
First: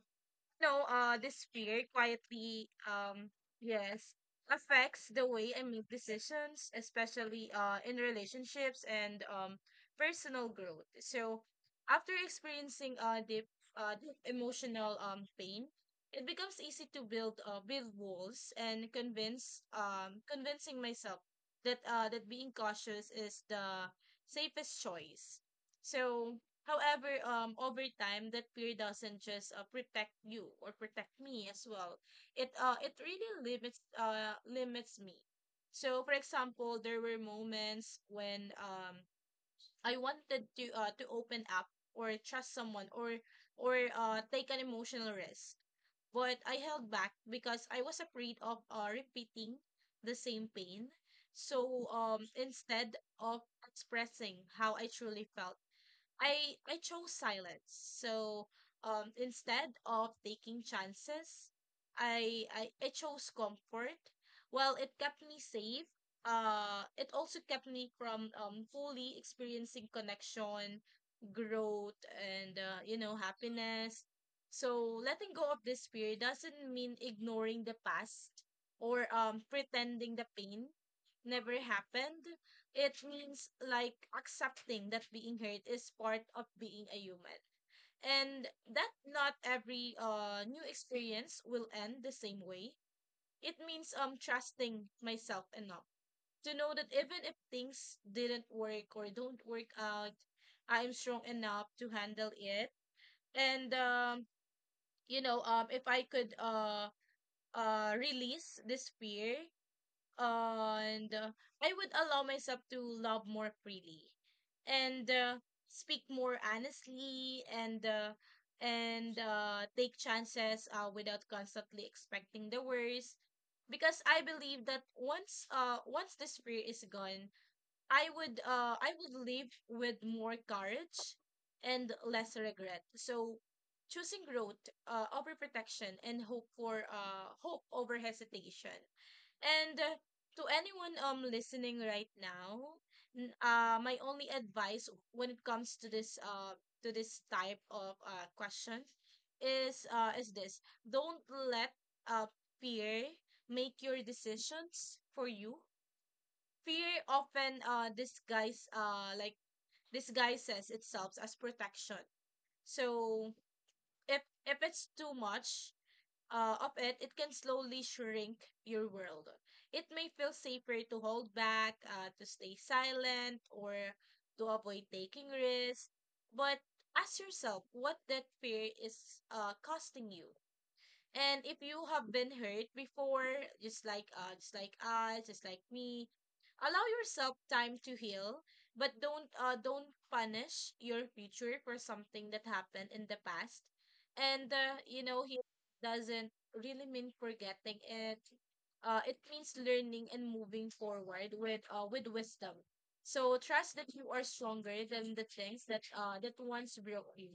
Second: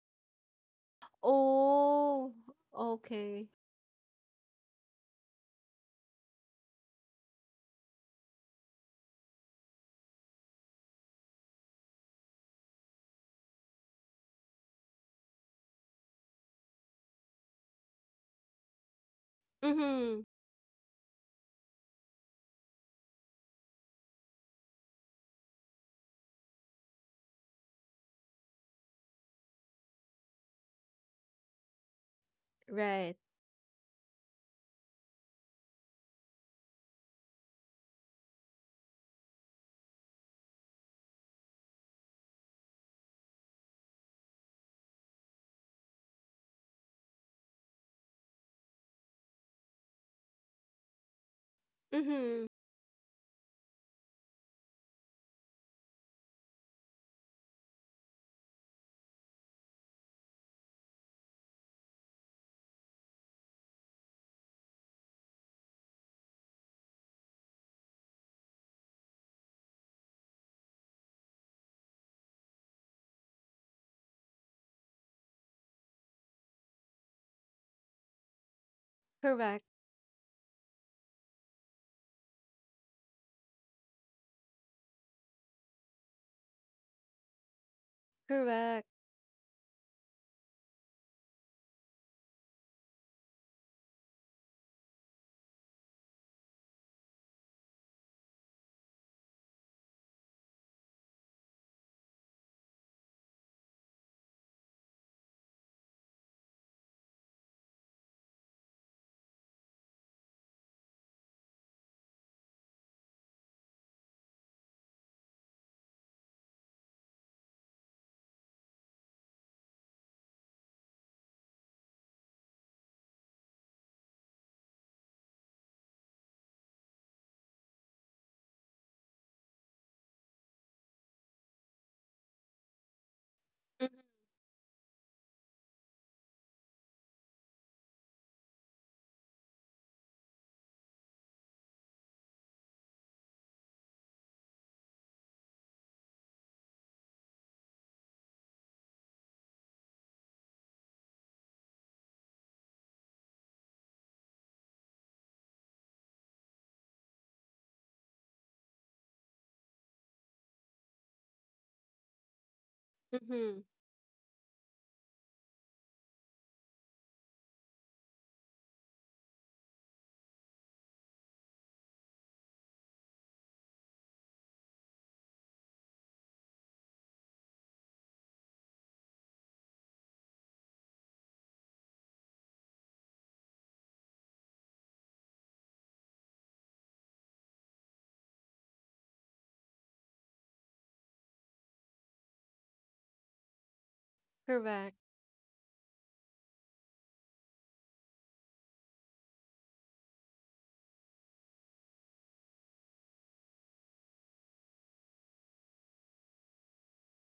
S2: no, this fear
S1: Oh,
S2: quietly,
S1: okay.
S2: yes, affects the way I make decisions, especially in relationships and personal growth. So, after experiencing deep emotional pain, it becomes easy to build walls and convince
S1: Mhm.
S2: convincing myself that that being cautious is the safest choice. So however, over time, that fear doesn't just protect you or protect me as well. It
S1: Right.
S2: really limits limits me. So, for example, there were moments when I wanted to open up or trust someone, or take an emotional risk, but I held back because I was afraid of repeating the same pain. So,
S1: Mhm.
S2: instead of expressing how I truly felt, I chose silence. So instead of taking chances, I chose comfort. Well, it kept me safe. It also kept me from fully experiencing connection, growth, and you know, happiness. So letting go of this fear doesn't mean ignoring the past or
S1: Correct.
S2: pretending the pain never happened. It means like accepting that being hurt is part of being a human. And that
S1: Correct.
S2: not every new experience will end the same way. It means trusting myself enough to know that even if things didn't work or don't work out, I'm strong enough to handle it. And if I could release this fear and I would allow myself to love more freely and speak more honestly and take chances without constantly expecting the worst, because I believe that once the fear is gone, I would live with more courage and less regret. So
S1: Mhm.
S2: choosing growth over protection, and hope over hesitation. And to anyone listening right now, my only advice when it comes to this type of question is this. Don't let uh fear make your decisions for you. Fear often disguises itself as protection. So
S1: Mhm.
S2: if it's too much of it, it can slowly shrink your world. It may feel safer to hold back, to stay silent, or to avoid taking risks. But ask yourself what that fear is costing you. And if you have been hurt before, just like us, just like me, allow yourself time to heal, but don't punish your future for something that happened in the past. And
S1: Correct.
S2: you know, healing doesn't really mean forgetting it. It means learning and moving forward with wisdom. So trust that you are stronger than the things that that once broke you.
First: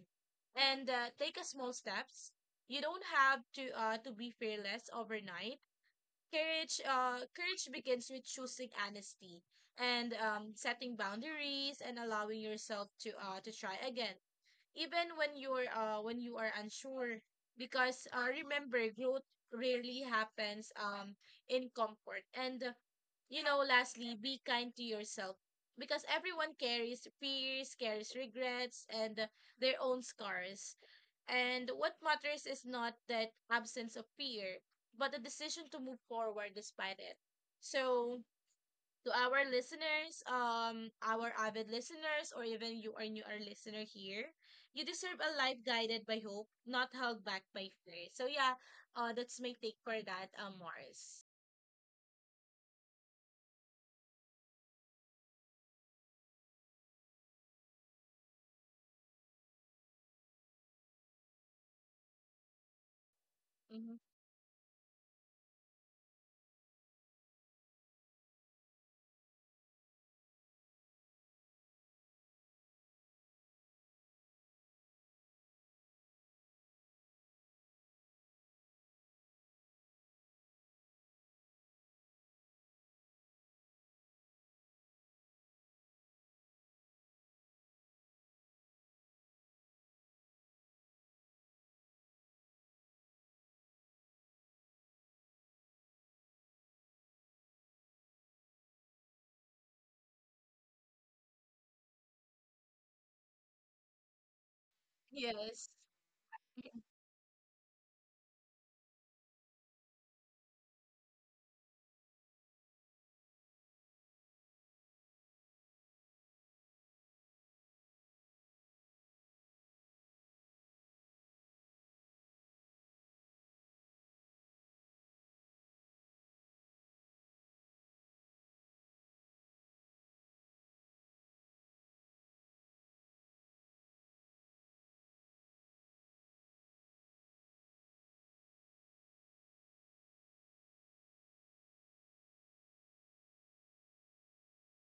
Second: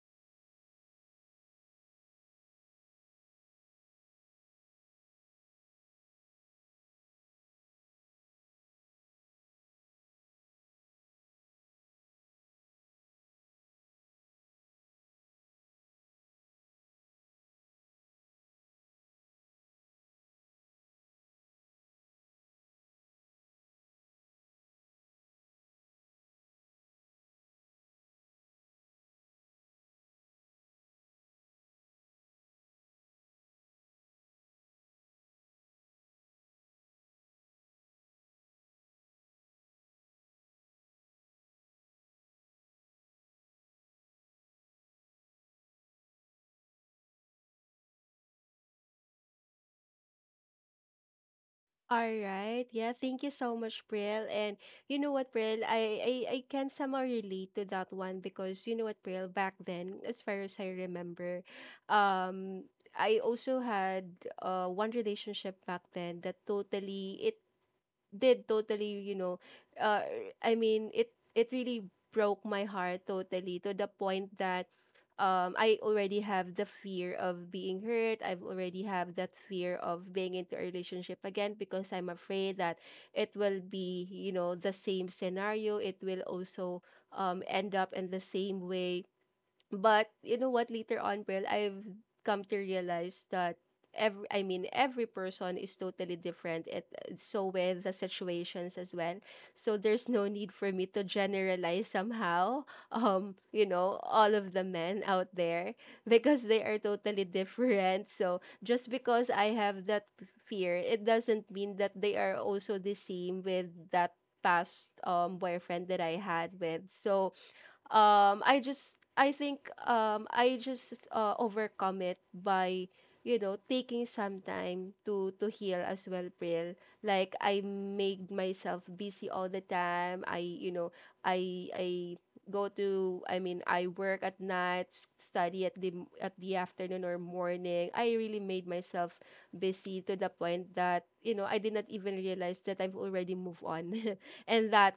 S2: And take a small steps. You don't have to be fearless overnight. Courage courage begins with choosing honesty and setting boundaries and allowing yourself to try again, even when you're when you are unsure, because remember, growth rarely happens in comfort. And you know, lastly, be kind to yourself, because everyone carries fears, carries regrets, and their own scars. And what matters is not that absence of fear, but the decision to move forward despite it. So to our listeners, our avid listeners, or even you are new our listener here, you deserve a life guided by hope, not held back by fear. So yeah, that's my take for that, Mars.
S1: All right. Yeah, thank you so much, Pril. And you know what, Pril, I can somehow relate to that one, because you know what, Pril, back then, as far as I remember, um, I also
S2: Mm-hmm.
S1: had one relationship back then that totally it did totally, you know, uh, I mean, it really broke my heart totally, to the point that I already have the fear of being hurt. I've already have that fear of being into a relationship again, because I'm afraid that it will be, you know, the same scenario. It will also end up in the same way. But you know what? Later on, well, I've come to realize that every person is totally different. It so with the situations as well. So there's no need for me to generalize somehow. All of the men out
S2: Yes,
S1: there because they are totally different. So just because I have that fear, it doesn't mean that they are also the same with that past boyfriend that I had with. So I think I just overcome it by taking some time to heal as well, Pril. Like I made myself busy all the time. I go to, I mean, I work at night, s- study at the afternoon or morning. I really made myself busy to the point that you know I did not even realize that I've already moved on. And that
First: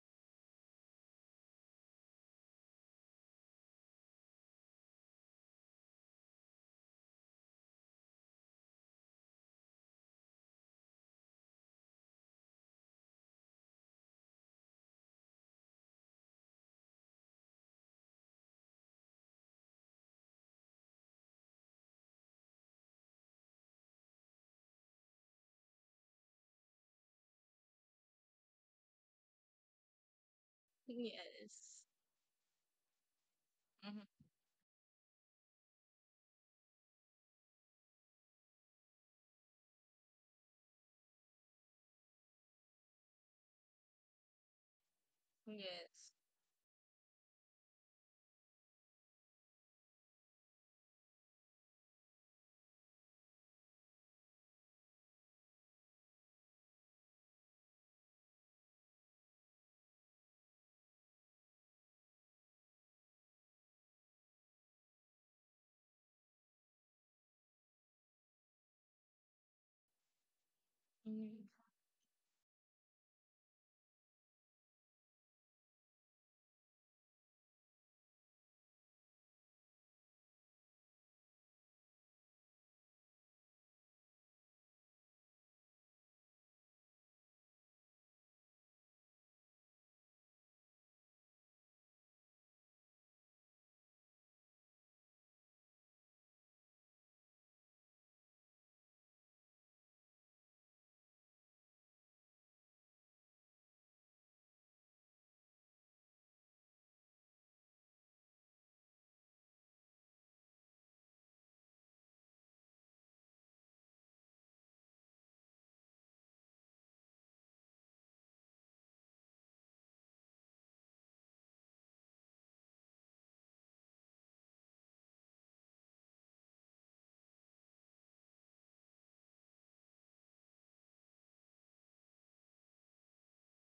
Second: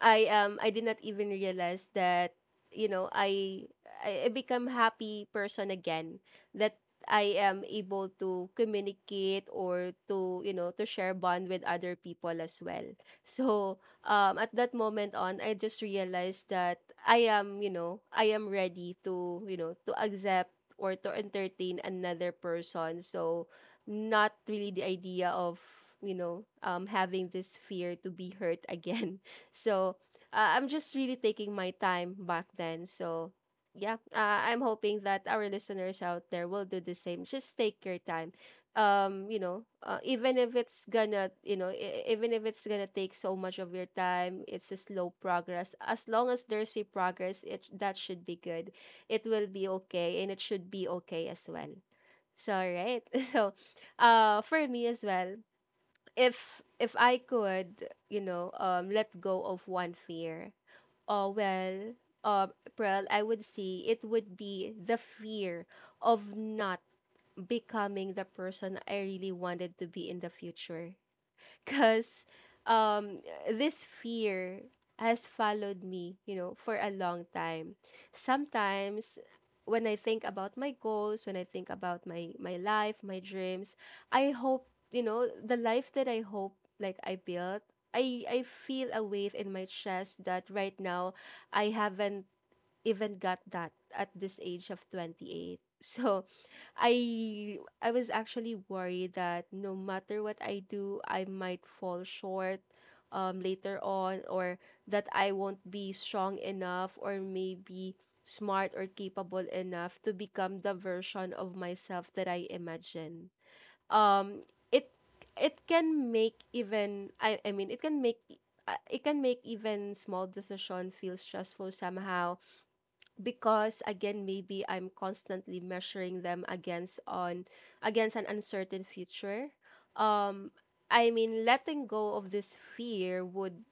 S1: I did not even realize that you know I I become happy person again, that I am able to communicate or to to share bond with other people as well. So at that moment on I just realized that I am, you know, I am ready to, you know, to accept or to entertain another person. So not really the idea of having this fear to be hurt again. So I'm just really taking my
S2: yes,
S1: time back then. So yeah,
S2: mm-hmm.
S1: I'm hoping that our listeners out there will do the same. Just take your time. Even if it's gonna, you know, e- even if it's gonna take so much of your time, it's a slow progress. As
S2: Yes,
S1: long as there's a progress, it that should be good. It will be okay, and it should be okay as well. So, all right. So, for me as well, if I could, you know, let go of one fear, oh well, Pearl, I would see it would be the fear of not becoming the person I really wanted to be in the future.
S2: mm-hmm.
S1: Because um this fear has followed me, you know, for a long time. Sometimes when I think about my goals, when I think about my life, my dreams, I hope, you know, the life that I hope, like I built, I feel a weight in my chest that right now I haven't even got that at this age of 28. So I was actually worried that no matter what I do, I might fall short, later on, or that I won't be strong enough or maybe smart or capable enough to become the version of myself that I imagine. It it can make even I mean it can make even small decision feel stressful somehow, because again maybe I'm constantly measuring them against an uncertain future. um Letting go of this fear would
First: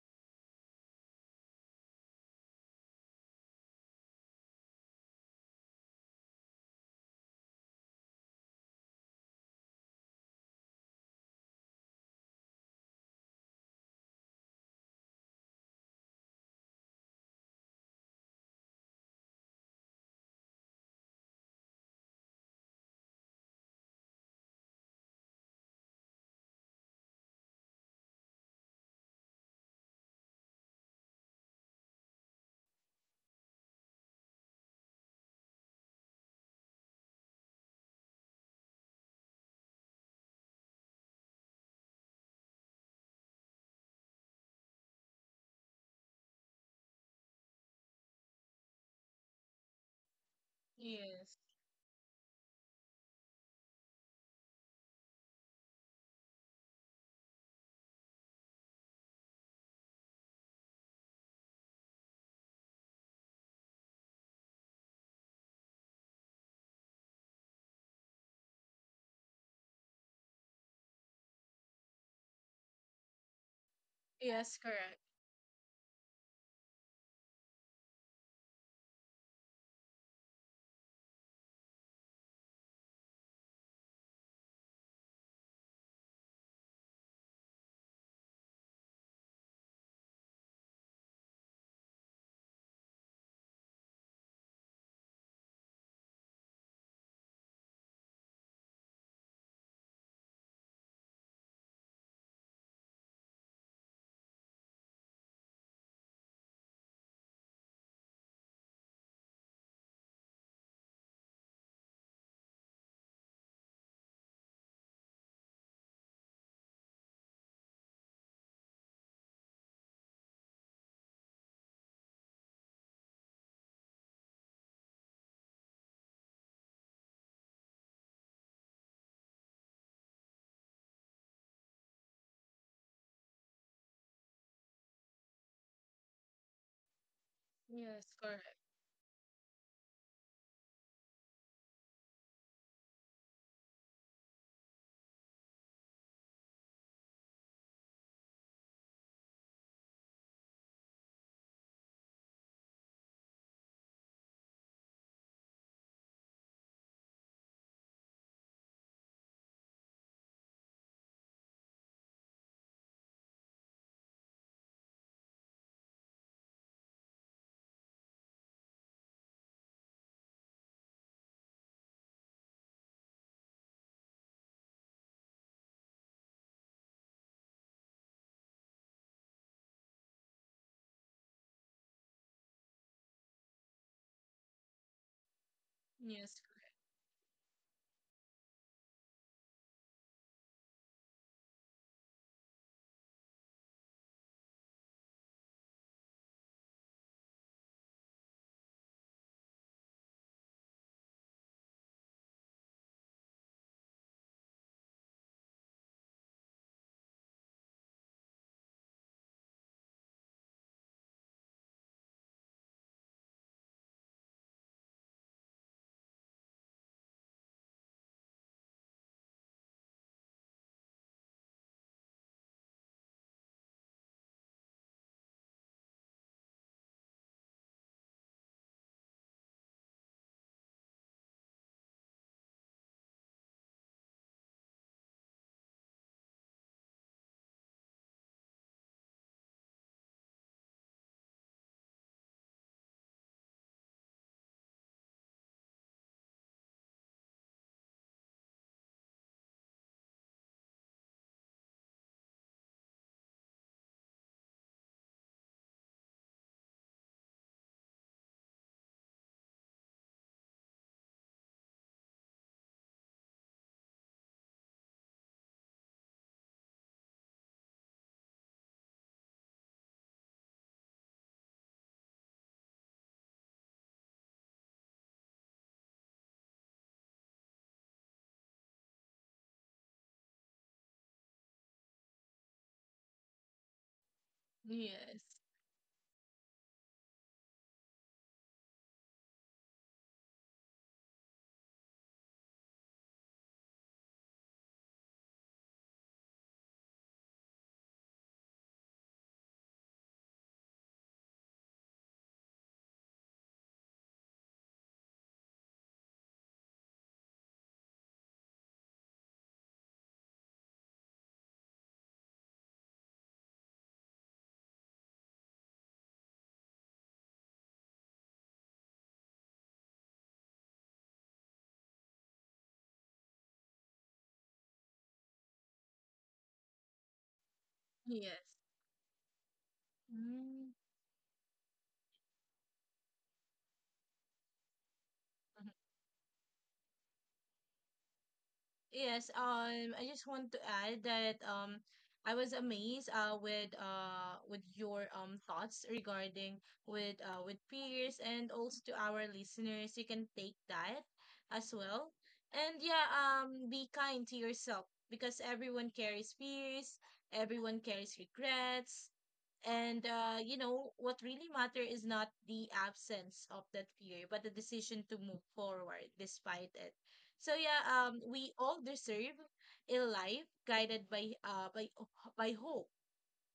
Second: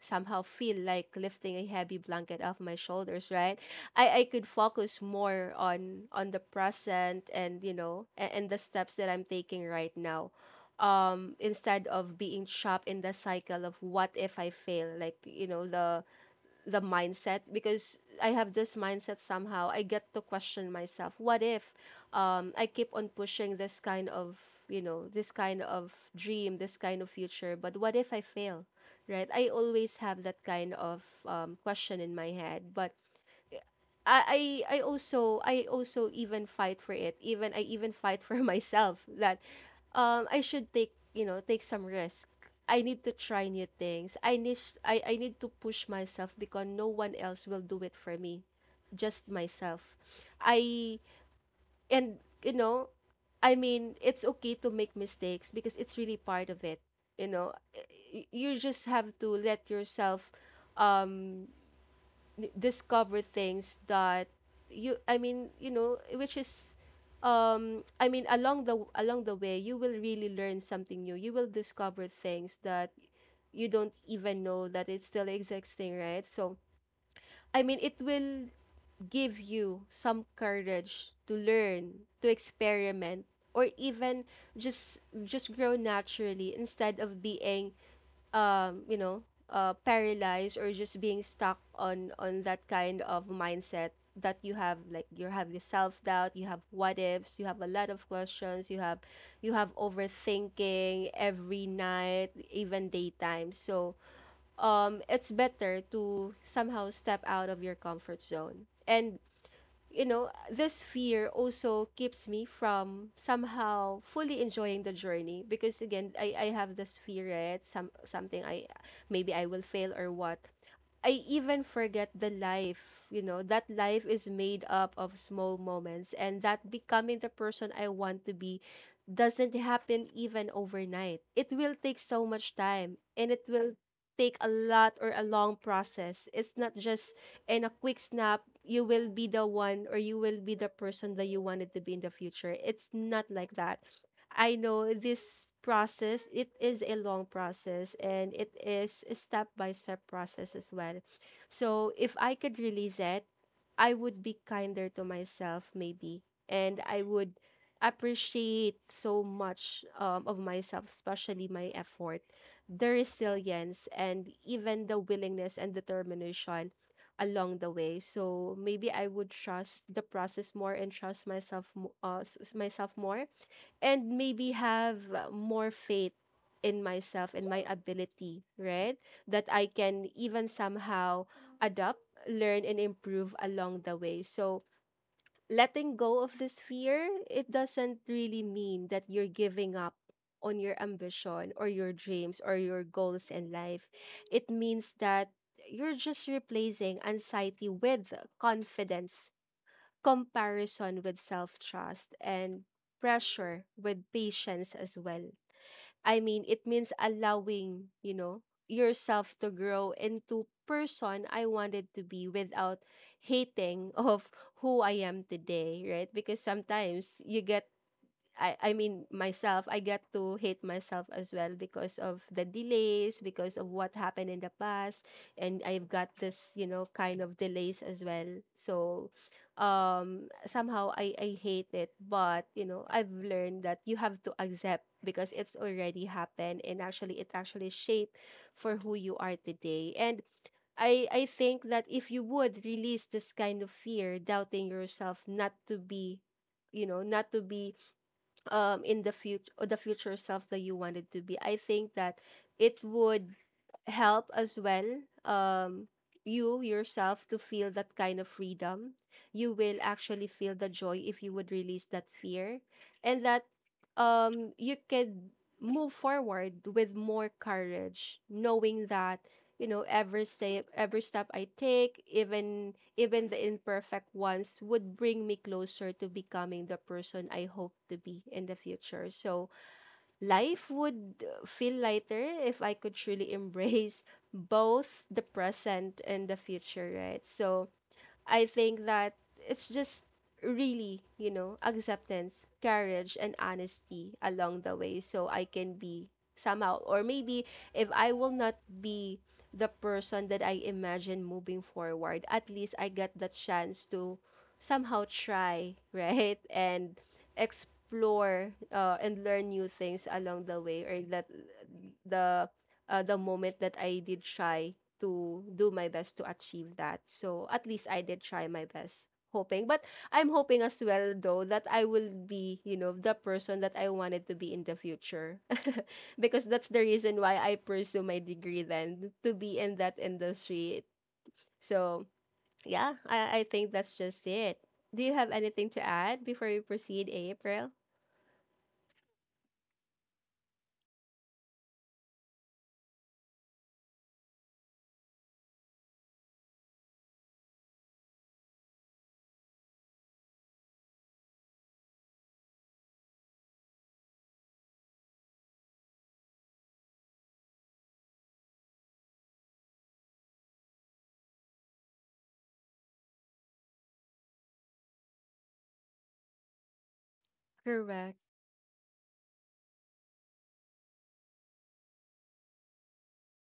S1: somehow feel like lifting a heavy blanket off my shoulders, right? I could focus more on the present, and and the steps that I'm taking right now, instead of being trapped in the cycle of what if I fail, like the mindset. Because I have this mindset somehow. I get to question myself. What if, I keep on pushing this kind of, you know, this kind of dream, this kind of future, but what if I fail? Right? I always have that kind of question in my head. But I also even fight for it. Even I even fight for myself that I should take, you know, take some risk. I need to try new things. I need to push myself because no one else will do it for me. Just myself. I.
S2: Yes,
S1: And, you know, I mean, it's okay to make mistakes because it's really part of it. You know, y- you just have to let yourself um n- discover things that you know, which is, along the way you will really learn something new. You will discover things that you don't even
S2: yes,
S1: know that
S2: correct.
S1: it's still existing, right? So I mean it will give you some courage to learn, to experiment, or even just grow naturally instead of being, um, you know, paralyzed or just being stuck on that kind of mindset that you have. Like you have your self doubt, you have what ifs, you have a lot of questions, you have overthinking every night, even daytime. So it's better to somehow step out of your comfort zone. And you know, this fear also keeps me from somehow fully enjoying the journey, because again, I have this fear, right? Some something, I maybe I will fail or what. I even forget the life, you know, that life is made up of small moments and that becoming the person I want to be doesn't happen even overnight. It will take so much time and it will take a lot or a long process. It's not just and a quick
S2: Yes,
S1: snap,
S2: correct.
S1: you will be the one or you will be the person that you wanted to be in the future. It's not like that. I know this process, it is a long process and it is a step by step process as well. So if I could release it, I would be kinder to myself maybe, and I would appreciate so much, of myself, especially my effort, the resilience, and even the willingness and determination along the way. So maybe I would trust the process more and trust myself more, and maybe have more faith in myself, in my ability, right? That I can even somehow adapt, learn, and improve along the way. So letting go of
S2: Yes,
S1: this
S2: correct.
S1: fear, it doesn't really mean that you're giving up on your ambition or your dreams or your goals in life. It means that you're just replacing anxiety with confidence, comparison with self trust, and pressure with patience as well. I mean, it means allowing, you know, yourself to grow into person I wanted to be without hating of who I am today, right? Because sometimes you get, myself, I got to hate myself as well because of the delays, because of what happened in the past, and I've got this, you know, kind of delays as well. So somehow I hate it, but you know, I've learned that you have to accept because it's already happened, and actually it actually shaped for who you are today. And I think that if you would release this kind of fear, doubting yourself not to be, you know, not to be, in the future, the future self that you wanted to be, I think that it would help as well, um you yourself, to feel that kind of freedom. You will actually feel the joy if you would release that fear. And that, you could move forward with more courage, knowing that, you know, every step I take, even the imperfect ones, would bring me closer to becoming the person I hope to be in the future. So life would feel lighter if I could truly embrace both the
S2: Yes,
S1: present and the future, right? So I think that it's just really, you know, acceptance, courage, and honesty along the way, so I can be somehow. Or maybe if I will not be the person that I imagine moving forward, at least I got the chance to somehow try, right? And explore, and learn new things along the way. Or that the, the moment that I did try to do my best to achieve that. So at least I did try my best, hoping. But I'm hoping as well, though, that I will be, you know, the person that I wanted to be in the future. Because that's the reason why I pursue my
S2: yes.
S1: degree then, to be in that
S2: Mm-hmm.
S1: industry. So yeah, I think that's just it. Do you have anything to add before we proceed, April?
S2: Yes, I just want to add that I was amazed with your thoughts regarding with peers and also to our listeners. You can take that as well, and yeah, be kind to yourself, because everyone carries fears, everyone carries regrets, and you know, what really matter is not the absence of that fear, but the decision to move forward despite it. So yeah,
S1: Correct.
S2: we all deserve a life guided by by hope.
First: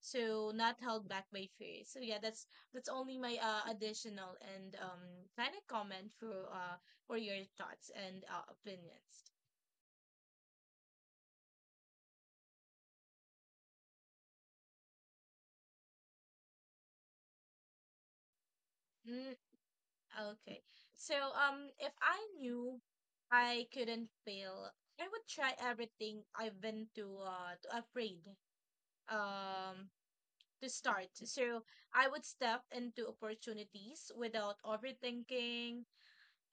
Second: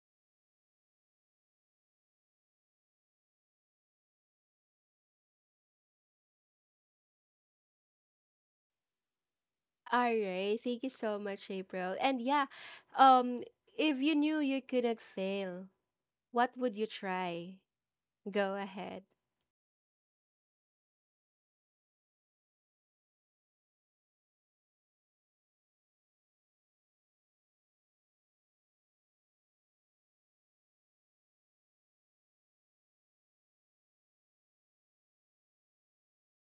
S2: So not held back by fear. So yeah, that's only my additional and kind of comment for your thoughts and opinions.
S1: All right. Thank you so much, April. And yeah, um, if you knew you couldn't fail, what would you try? Go ahead.
S2: Hmm. Okay. So, if I knew I couldn't fail, I would try everything I've been to afraid um to start. So I would step into opportunities without overthinking,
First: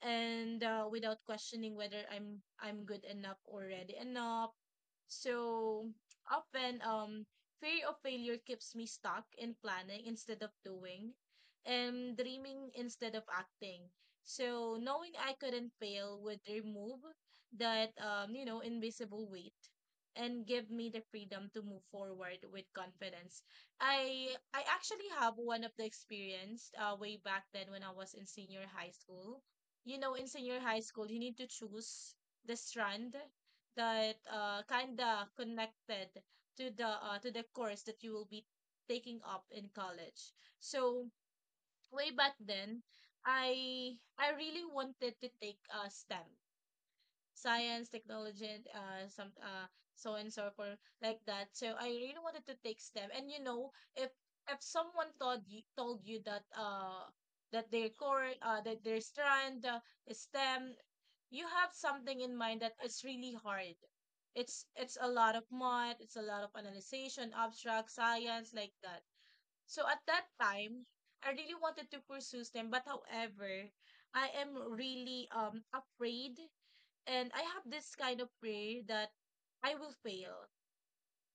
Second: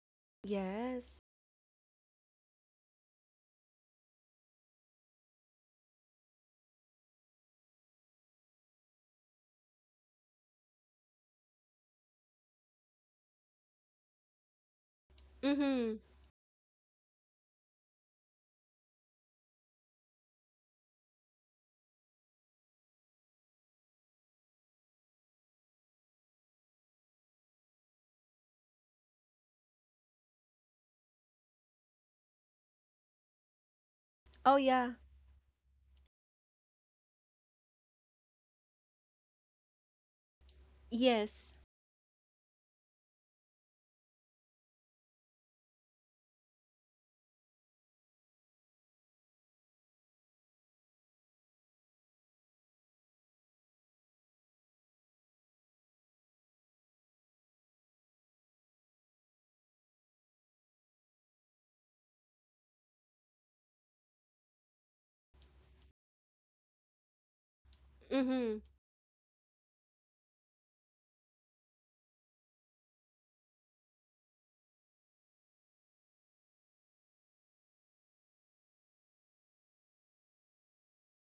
S2: and without
S1: Yes.
S2: questioning whether I'm good enough or ready enough. So often, fear of failure keeps me stuck in planning instead of doing, and dreaming instead of acting. So knowing I couldn't
S1: Mm-hmm.
S2: fail would remove that you know, invisible weight and give me the freedom to move forward with confidence. I actually have one of the experience way back then when I was in senior high school. You know, in senior high school, you need to choose the strand that
S1: Oh yeah.
S2: kinda connected to the course that you will be taking up in college. So
S1: Yes.
S2: way back then, i I really wanted to take STEM, science technology and some so and so forth like that. So I really wanted to take STEM, and you know, if if someone told you that that their core that their strand is STEM, you have something in mind that is really hard. It's a lot of math, it's a lot of analyzation, abstract science,
S1: Mm-hmm.
S2: like that. So at that time, I really wanted to pursue STEM, but however, I am really afraid, and I have this kind of fear that I will fail.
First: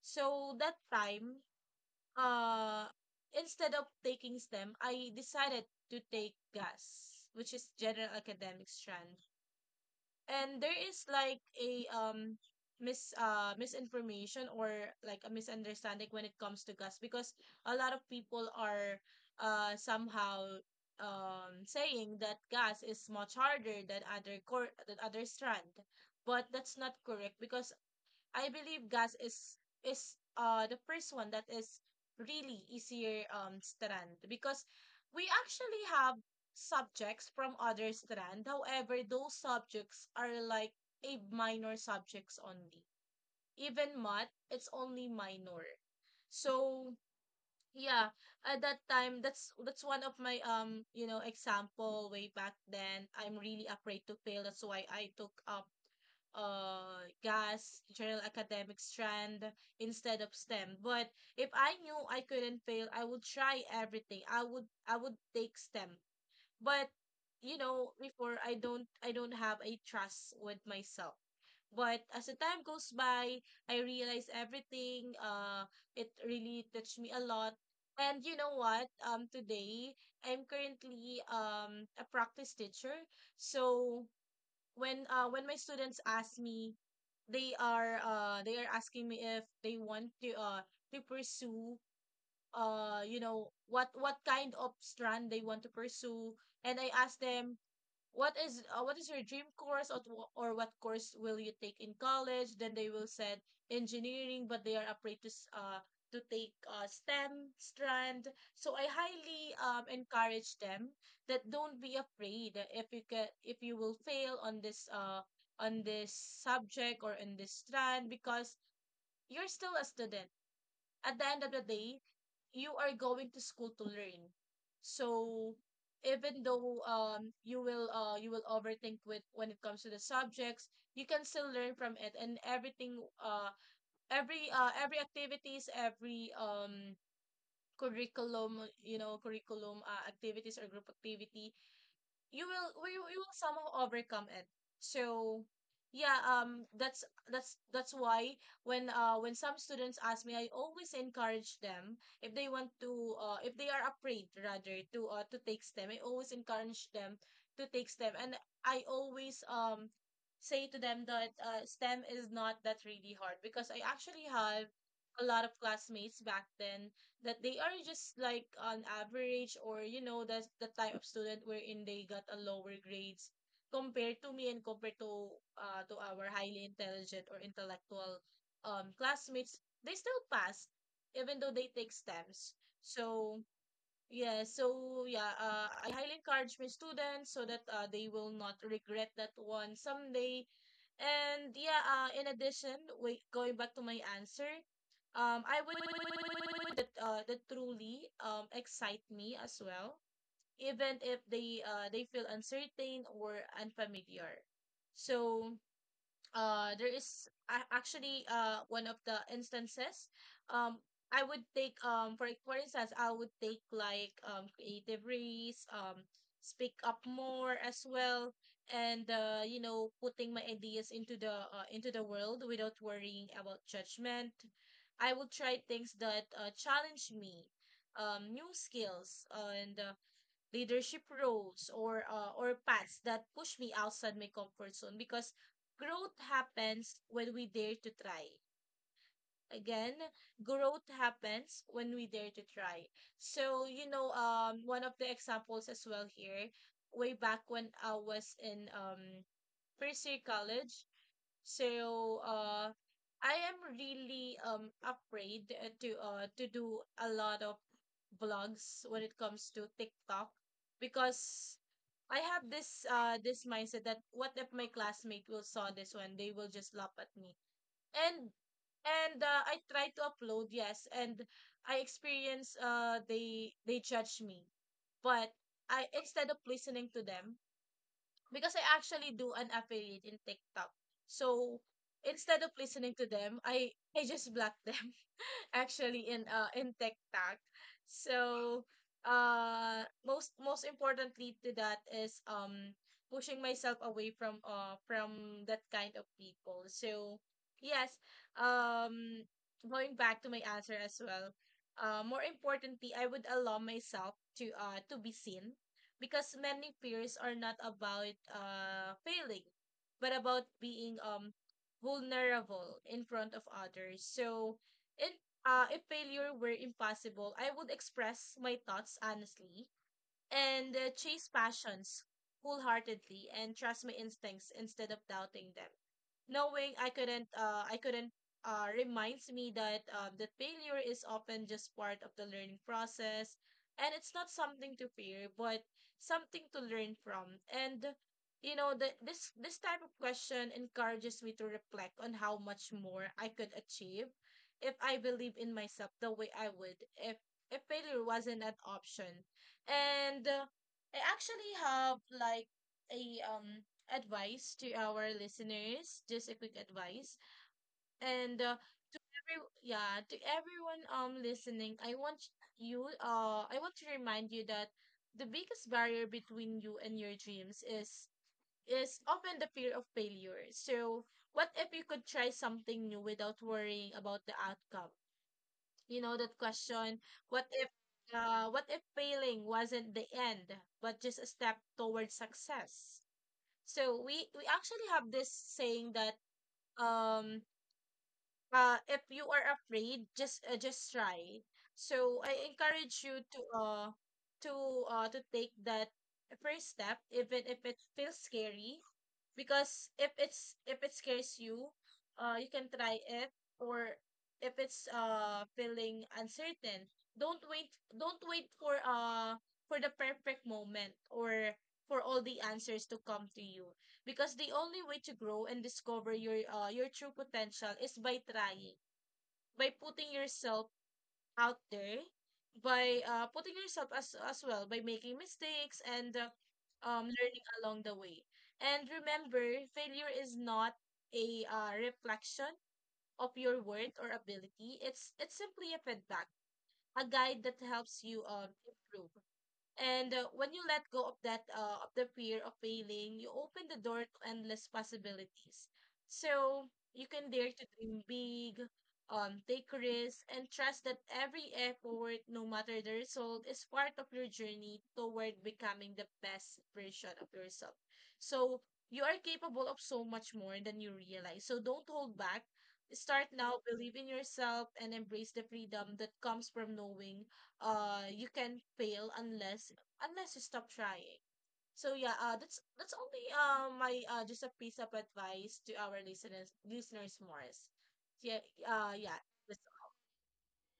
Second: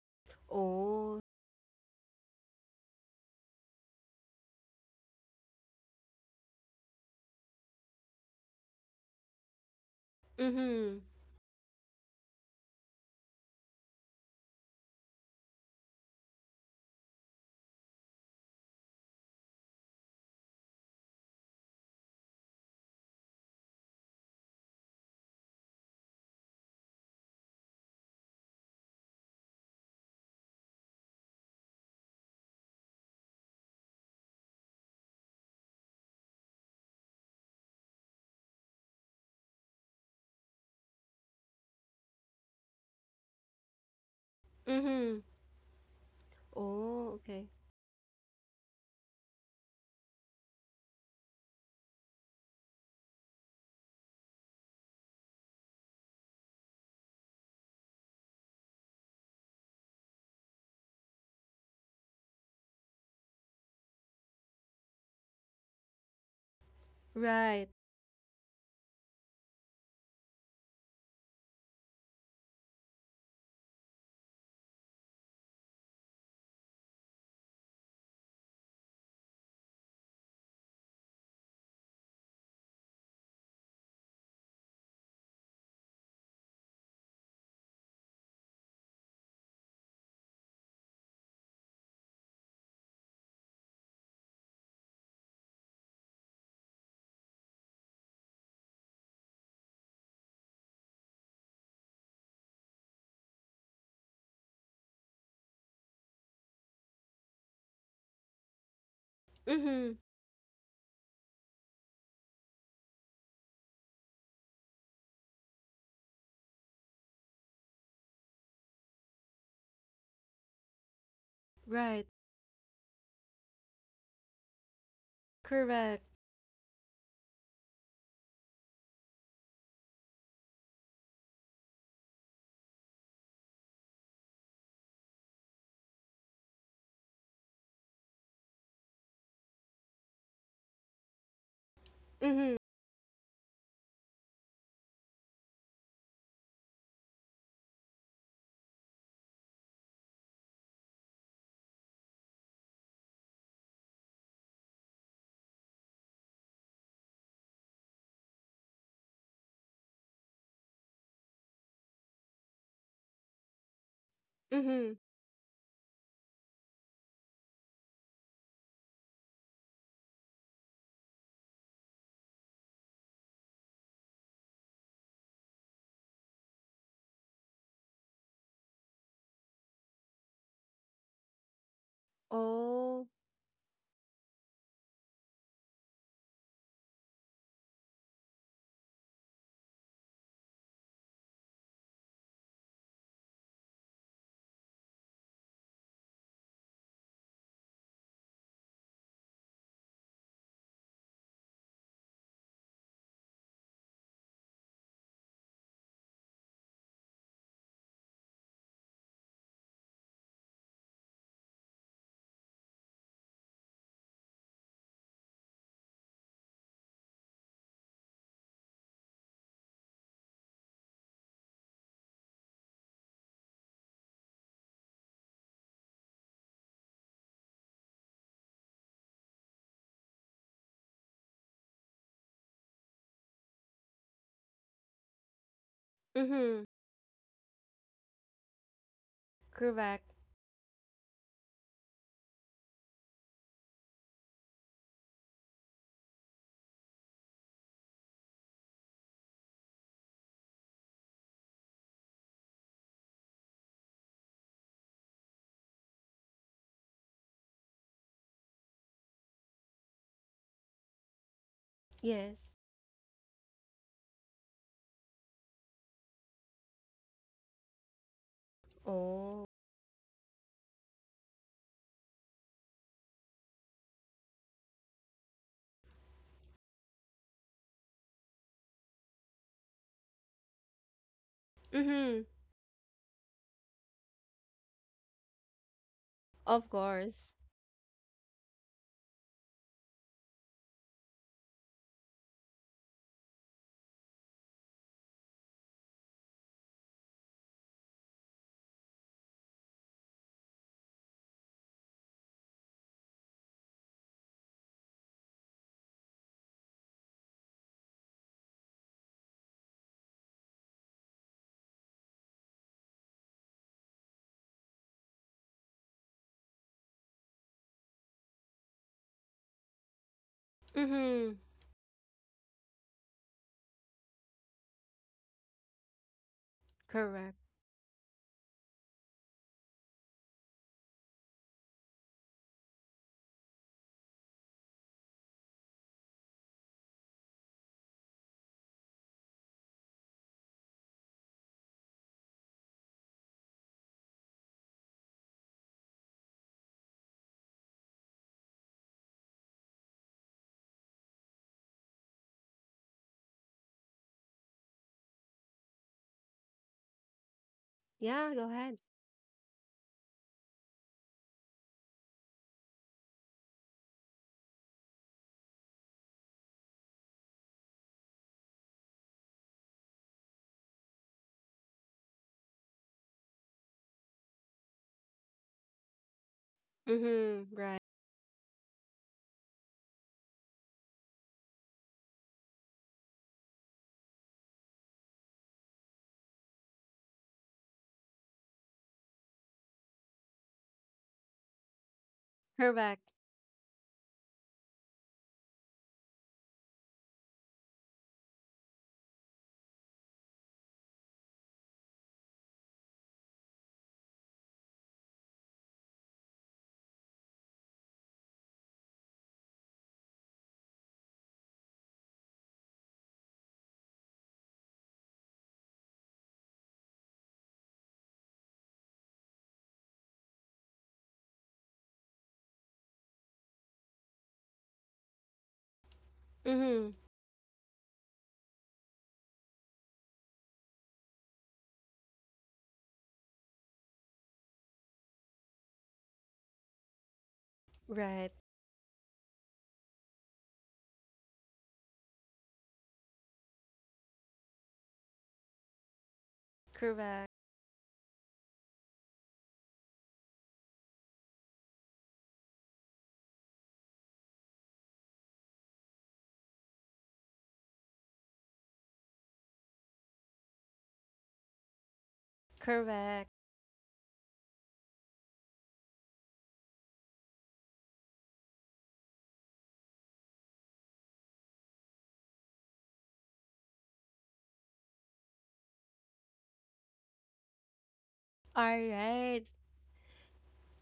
S2: So that
S1: Oh.
S2: time, uh instead of taking STEM, I decided to take GAS, which is general academic strand. And there
S1: Mm-hmm.
S2: is like a misinformation or like a misunderstanding when it comes to GAS, because a lot of people are somehow saying that GAS is much harder than other core, than other strand. But that's not correct, because I believe GAS is the first one that is really easier strand, because we actually have subjects from other strand. However, those subjects are like a minor subjects only. Even math, it's only
S1: Mm-hmm.
S2: minor. So
S1: Oh, okay.
S2: yeah, at that time, that's one of my you know, example way back then. I'm really afraid to fail, that's why I took up GAS, general academic strand, instead of STEM. But if I knew I couldn't fail, I would try everything. I would take STEM. But you
S1: Right.
S2: know, before, I don't have a trust with myself. But as the time goes by, I realize everything. It really touched me a lot. And you know what, today I'm currently a practice teacher. So when my students ask me, they are asking me if they want to pursue you know, what kind of strand they want to pursue. And I asked them, what is your dream course, or what course will you take in college? Then they will said engineering, but they are afraid to take STEM strand. So I highly
S1: Mm-hmm.
S2: encourage them that don't be afraid if you can, if you will fail on this on this subject or in this strand, because you're still a student. At the end of the day,
S1: Right.
S2: you are going to school to learn. So
S1: Correct.
S2: even though you will overthink with when it comes to the subjects, you can still learn from it and everything uh every activities, every curriculum, curriculum activities or group activity you
S1: Mm-hmm.
S2: will you will somehow overcome it. So yeah, that's that's why when when some students ask me, I always encourage them. If they want to if they are afraid rather to take stem, I always encourage them to take stem. And I always say to them that stem is not that really hard, because I actually have
S1: Mm-hmm.
S2: a lot of classmates back then that they are just like on average, or you know, that's the type of student wherein they got a lower grades compared to me and compared to our highly intelligent or intellectual classmates. They still passed even though they take stems.
S1: Oh.
S2: So yeah, I highly encourage my students so that they will not regret that one someday. And yeah, in addition, wait, going back to my answer, I would that that truly excite me as well, even if they they feel uncertain or unfamiliar. So there actually one of the instances um I would take for instance I would take like creative risk, speak up more as well, and you know, putting my ideas into the world without worrying about judgment. I will try things that challenge me, new skills, and leadership roles or paths that push me outside my comfort zone, because growth
S1: Mm-hmm.
S2: happens when we dare to try. Again,
S1: Correct.
S2: growth happens when we dare to try. So you know, one of the examples as well here, way back when I was in first year college. So I am really afraid to do a lot of vlogs when it comes to TikTok, because I have
S1: Yes.
S2: this this mindset that what if my classmate will saw this one, they will just laugh at me. And and
S1: Oh.
S2: I try to upload, yes, and I experience they judge me. But I, instead of listening to them, because I actually do an affiliate in TikTok. So
S1: Mm-hmm.
S2: instead of listening to them, I just block them. Actually
S1: Of
S2: in
S1: course.
S2: TikTok. So most importantly to that is pushing myself away from that kind of people. So yes, um going back to my answer as well. More importantly, I would allow myself to be seen, because many fears are not about failing, but about being vulnerable in front of others. So in if failure were impossible, I would express my thoughts honestly and, chase
S1: Mm-hmm.
S2: passions wholeheartedly, and trust my instincts instead of doubting them, knowing
S1: Correct.
S2: I couldn't reminds me that that failure is often just part of the learning process, and it's not something to fear, but something to learn from. And you know this this type of question encourages me to reflect on how much more I could achieve if I believe in myself the way I would, if failure wasn't an option. And I actually have like a advice to our listeners, just a quick advice.
S1: Yeah,
S2: And
S1: go ahead.
S2: yeah, to everyone listening, I want you I want to remind you that the biggest barrier between you and your dreams is often the fear of failure. So, what if you could try something new without worrying about the outcome? You know that question, what
S1: Mm-hmm.
S2: if,
S1: Right.
S2: what if failing wasn't the end, but just a step towards success? So we actually have this saying that um if you are afraid, just try. So I encourage
S1: Correct.
S2: you to to to take that first step, even if it feels scary, because if it scares you, you can try it. Or if it's feeling uncertain, don't wait. Don't wait for the perfect moment, or for all the answers to come to you, because the only way to grow and discover your true potential is by trying, by putting yourself out there, by putting yourself as well, by making mistakes, and
S1: Mm-hmm.
S2: learning along the way. And remember, failure is not a reflection of your worth or ability. It's simply a feedback, a guide that helps you
S1: Right.
S2: improve. And when you let go of that, of the fear of failing, you open the door to endless possibilities. So you can
S1: Correct.
S2: dare to dream big, take risks, and trust that every effort, no matter the result, is part of your journey toward becoming the best version of yourself. So you are capable of so much more than you realize. So don't hold back. Start
S1: Correct.
S2: now, believe in yourself, and embrace the freedom that comes from knowing you can fail unless unless you stop trying. So yeah, that's only my just a piece of advice to our listeners, listeners Morris. Yeah,
S1: All
S2: yeah.
S1: right.
S2: That's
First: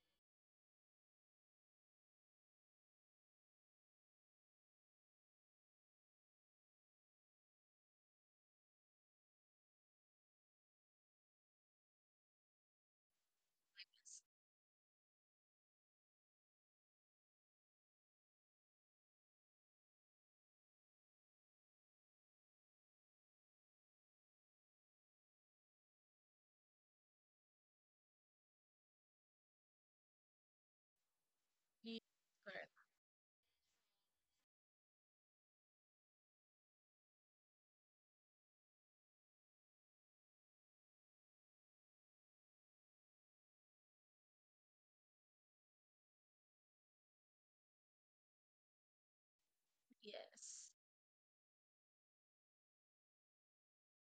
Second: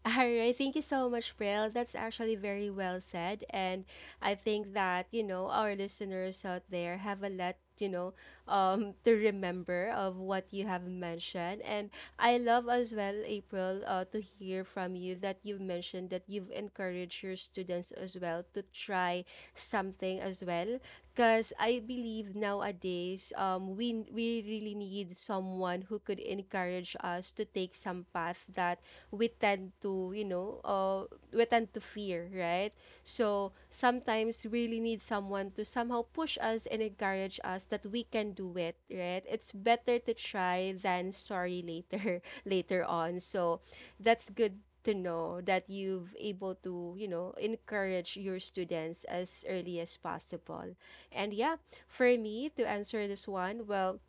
S1: All right. Thank you so much, Bill. That's actually very well said. And I think that, you know, our listeners out there have a lot, you know, to remember of what you have mentioned. And I love as well, April, to hear from you that you mentioned that you've encouraged your students as well to try something as well because I believe nowadays we really need someone who could encourage us to take some path that we tend to we tend to
S2: ye-
S1: fear,
S2: correct.
S1: right? So sometimes we really need someone to somehow push us and encourage us that we can do it, right? It's better to try than sorry later later on. So that's good to know that you've able to, you know, encourage your students as early as
S2: Yes.
S1: possible. And yeah, for me to answer this one, well,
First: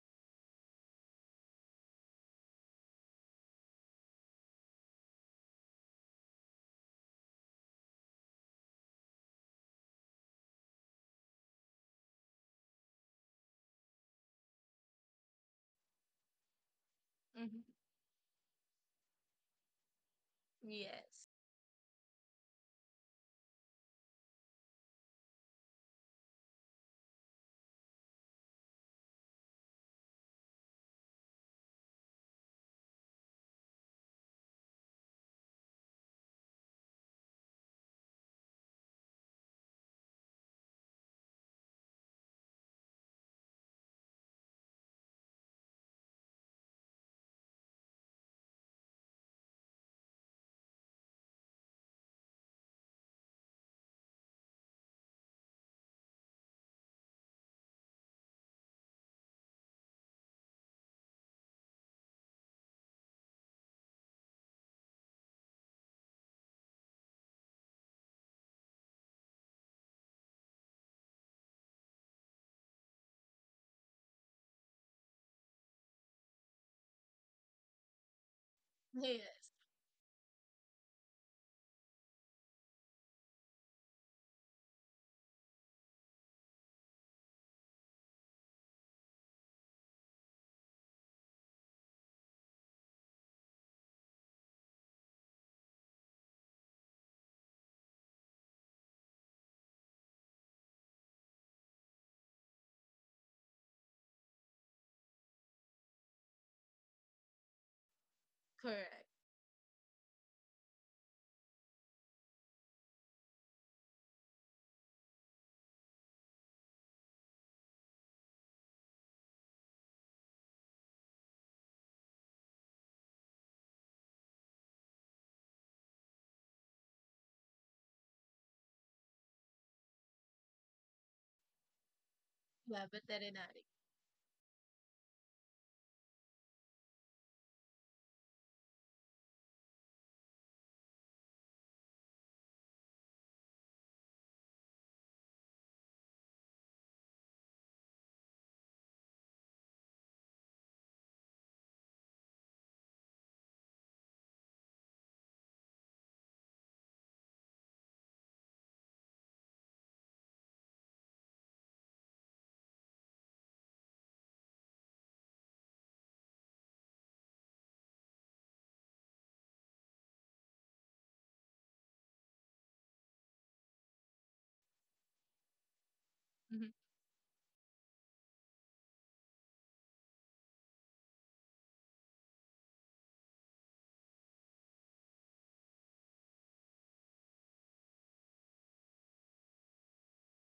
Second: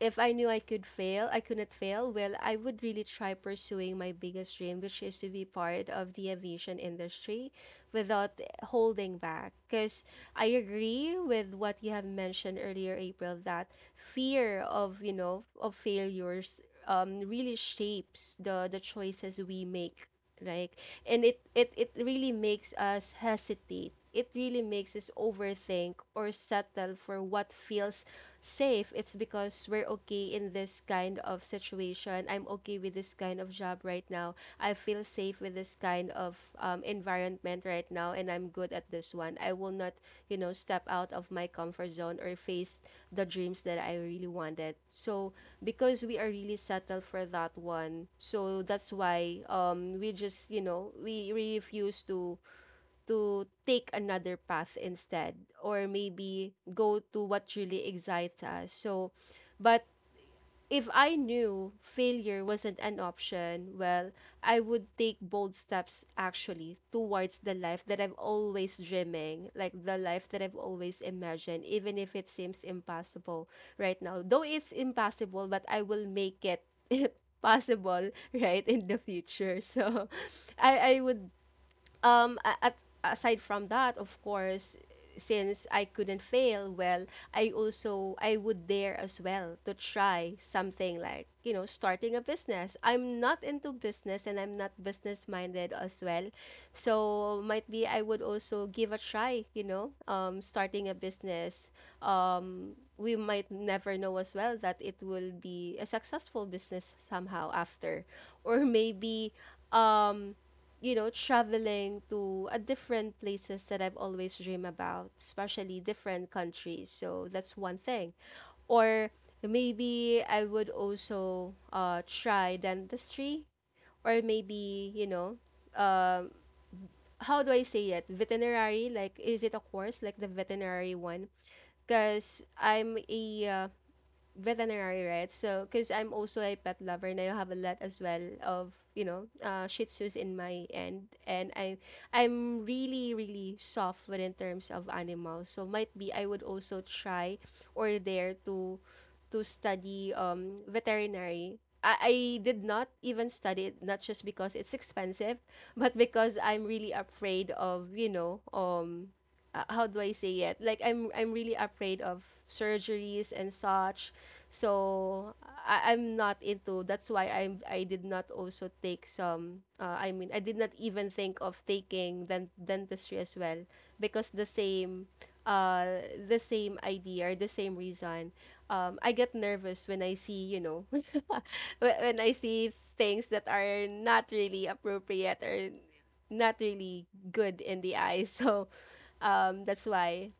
S1: if I knew I could fail, I couldn't fail, well, I would really try pursuing my biggest dream, which is to be part of the aviation industry without holding back. Because I agree with what you have mentioned earlier, April, that fear of, you know, of failures, really
S2: Hmm.
S1: shapes the choices we make, like. And
S2: Yes.
S1: it really makes us hesitate, it really makes us overthink or settle for what feels safe. It's because we're okay in this kind of situation, I'm okay with this kind of job right now, I feel safe with this kind of, environment right now, and I'm good at this one. I will not, you know, step out of my comfort zone or face the dreams that I really wanted. So because we are really settled for that one, so that's why we just, you know, we refuse to take another path instead, or maybe go to what really excites us. So but if I knew failure wasn't an option, well, I would take bold steps actually towards the life that I've always dreaming, like the life that I've always imagined, even if it seems impossible right now. Though it's impossible, but I will make it possible right in the
S2: Yes,
S1: future. So I would, a- at aside from that, of course, since I couldn't fail, well, I would dare as well to try something like, you know, starting a business. I'm not into business and I'm not business minded as well, so might be I would also give a try, you know, starting a business. Um, we might never know as well that it will be a successful business somehow after. Or
S2: correct.
S1: maybe, um you know, traveling to a different places that I've always dreamed about, especially different countries. So that's one thing. Or maybe I would also try dentistry, or maybe, you know, um, how do I say it? Veterinary, like is it a course like the veterinary one? Because
S2: Yeah,
S1: I'm a
S2: veterinary.
S1: veterinary, right? So because I'm also a pet lover and I have a lot as well of, you know, Shih Tzus in my end. And I'm really, really soft within terms of animals. So might be I would also try or dare to study, veterinary. I did not even study it, not just because it's expensive, but because I'm really afraid of, you know, how do I say it? Like I'm really afraid of surgeries and such. So I'm not into, that's why I did not also take some, I mean, I did not even think of taking dentistry as well, because the same, uh the
S2: Mm-hmm.
S1: same idea or the same reason. Um, I get nervous when I see, you know, when I see things that are not really appropriate or not really good in the eyes. So um, that's why,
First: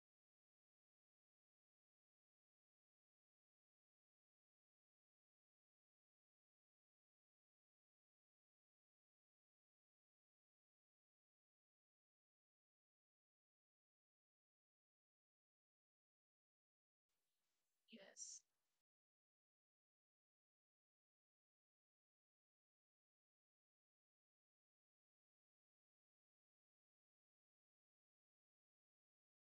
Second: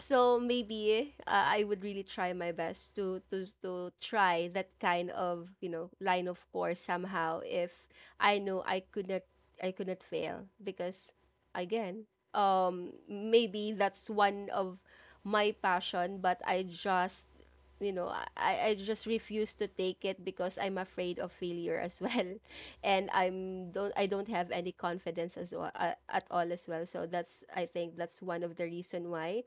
S1: so maybe, I would really try my best to try that kind of, you know, line of course somehow, if I know I could not I could not fail, because again, um, maybe that's one of my passion, but I just, you know,
S2: Yes.
S1: I just refuse to take it because I'm afraid of failure as well. And I don't have any confidence as well, at all as well, so that's, I think that's one of the reason why.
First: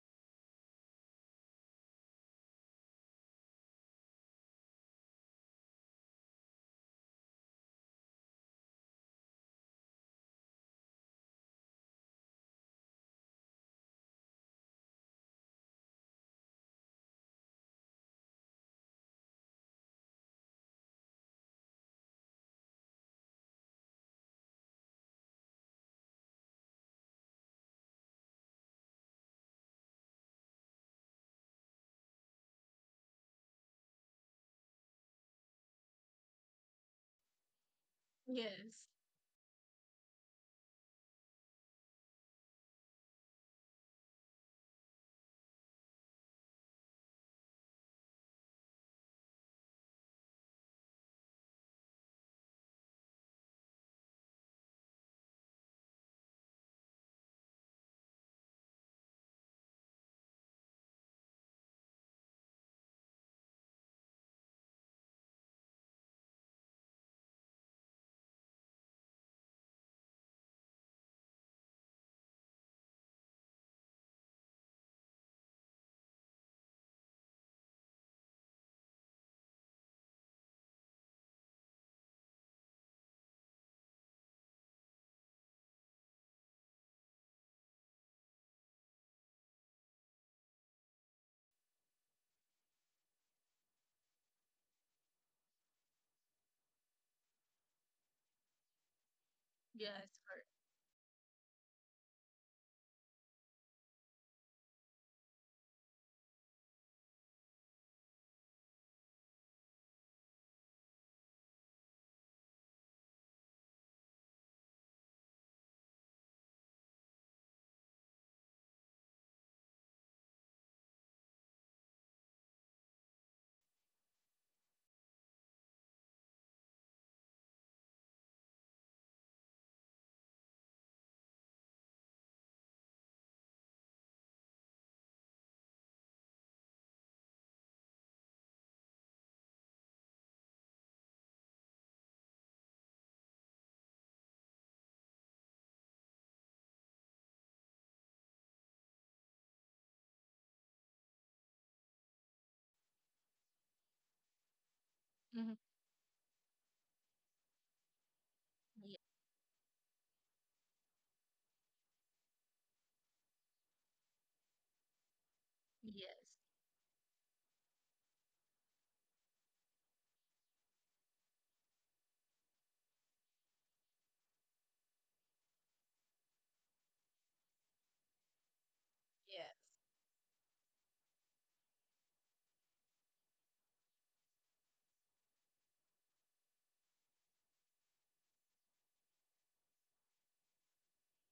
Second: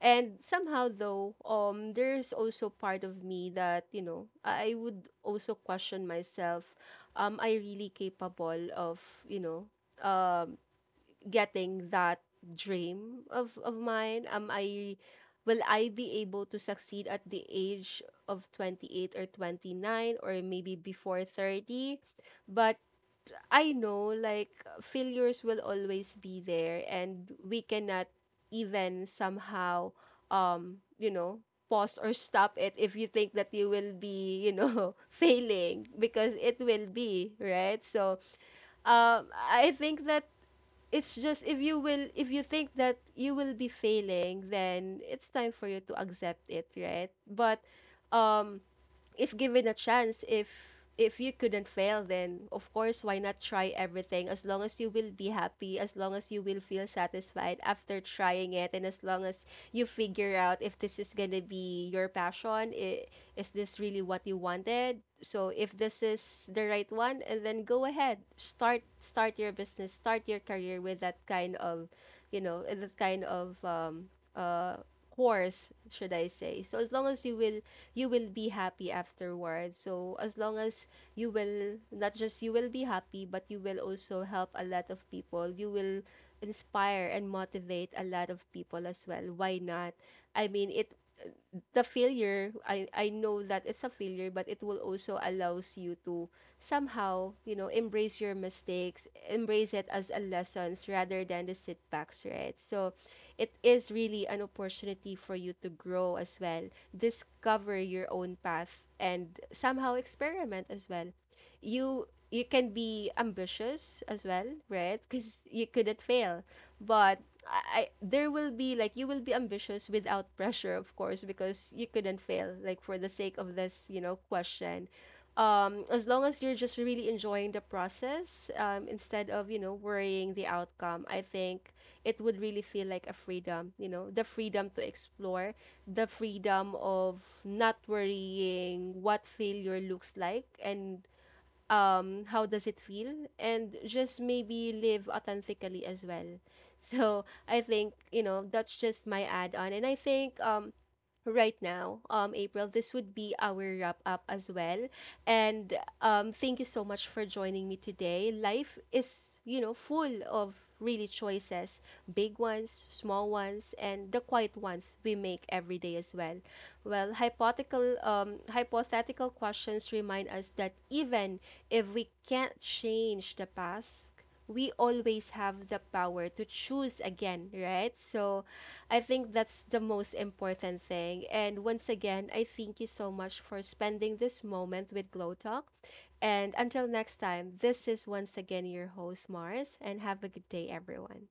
S1: And somehow though, there's also part of me that, you know, I would also question myself, I really capable of, you know, um, getting that dream of mine? Am I, will I be able to succeed at the age of 28 or 29 or maybe before 30? But I know, like, failures will always be there and we cannot even somehow, you know, pause or stop it if you think that you will be, you know, failing, because it will be, right? So
S2: Yes.
S1: um, I think that it's just if you will, if you think that you will be failing, then it's time for you to accept it, right? But um, if given a chance, if you couldn't fail, then of course why not try everything? As long as you will be happy, as long as you will feel satisfied after trying it, and as long as you figure out if this is gonna be your passion, is this really what you wanted? So if this is the right one, and then go ahead, start your business, start your career with that kind of, you know, that kind of, course, should I say. So as long as you will be happy afterwards. So as long as you will not just you will be happy, but you will also help a lot of people. You will inspire and motivate a lot of people as well. Why not? I mean, it, the failure, I know that it's a failure, but it will also allows you to somehow, you know, embrace your mistakes, embrace it as
S2: Yes,
S1: a
S2: correct.
S1: lessons rather than the setbacks, right? So it is really an opportunity for you to grow as well, discover your own path, and somehow experiment as well. You can be ambitious as well, right? Because you couldn't fail, but I there will be like, you will be ambitious without pressure, of course, because you couldn't fail. Like for the sake of this, you know, question, as long as you're just really enjoying the process, instead of, you know, worrying the outcome, I think it would really feel like a freedom, you know, the freedom to explore, the freedom of not worrying what failure looks like and how does it feel, and just maybe live authentically as well. So I think, you know, that's just my add on. And I think right now, April, this would be our wrap up as well.
S2: Mm-hmm.
S1: And thank you so much for joining me today. Life is, you know, full of really choices, big ones, small ones, and the quiet ones we make every day as
S2: Yes.
S1: well. Well, hypothetical, hypothetical questions remind us that even if we can't change the past, we always have the power to choose again, right? So I think
S2: Yes.
S1: that's the most important thing. And once again, I thank you so much for spending this moment with Glow Talk. And until next time, this is once again your host, Mars, and have a good day, everyone.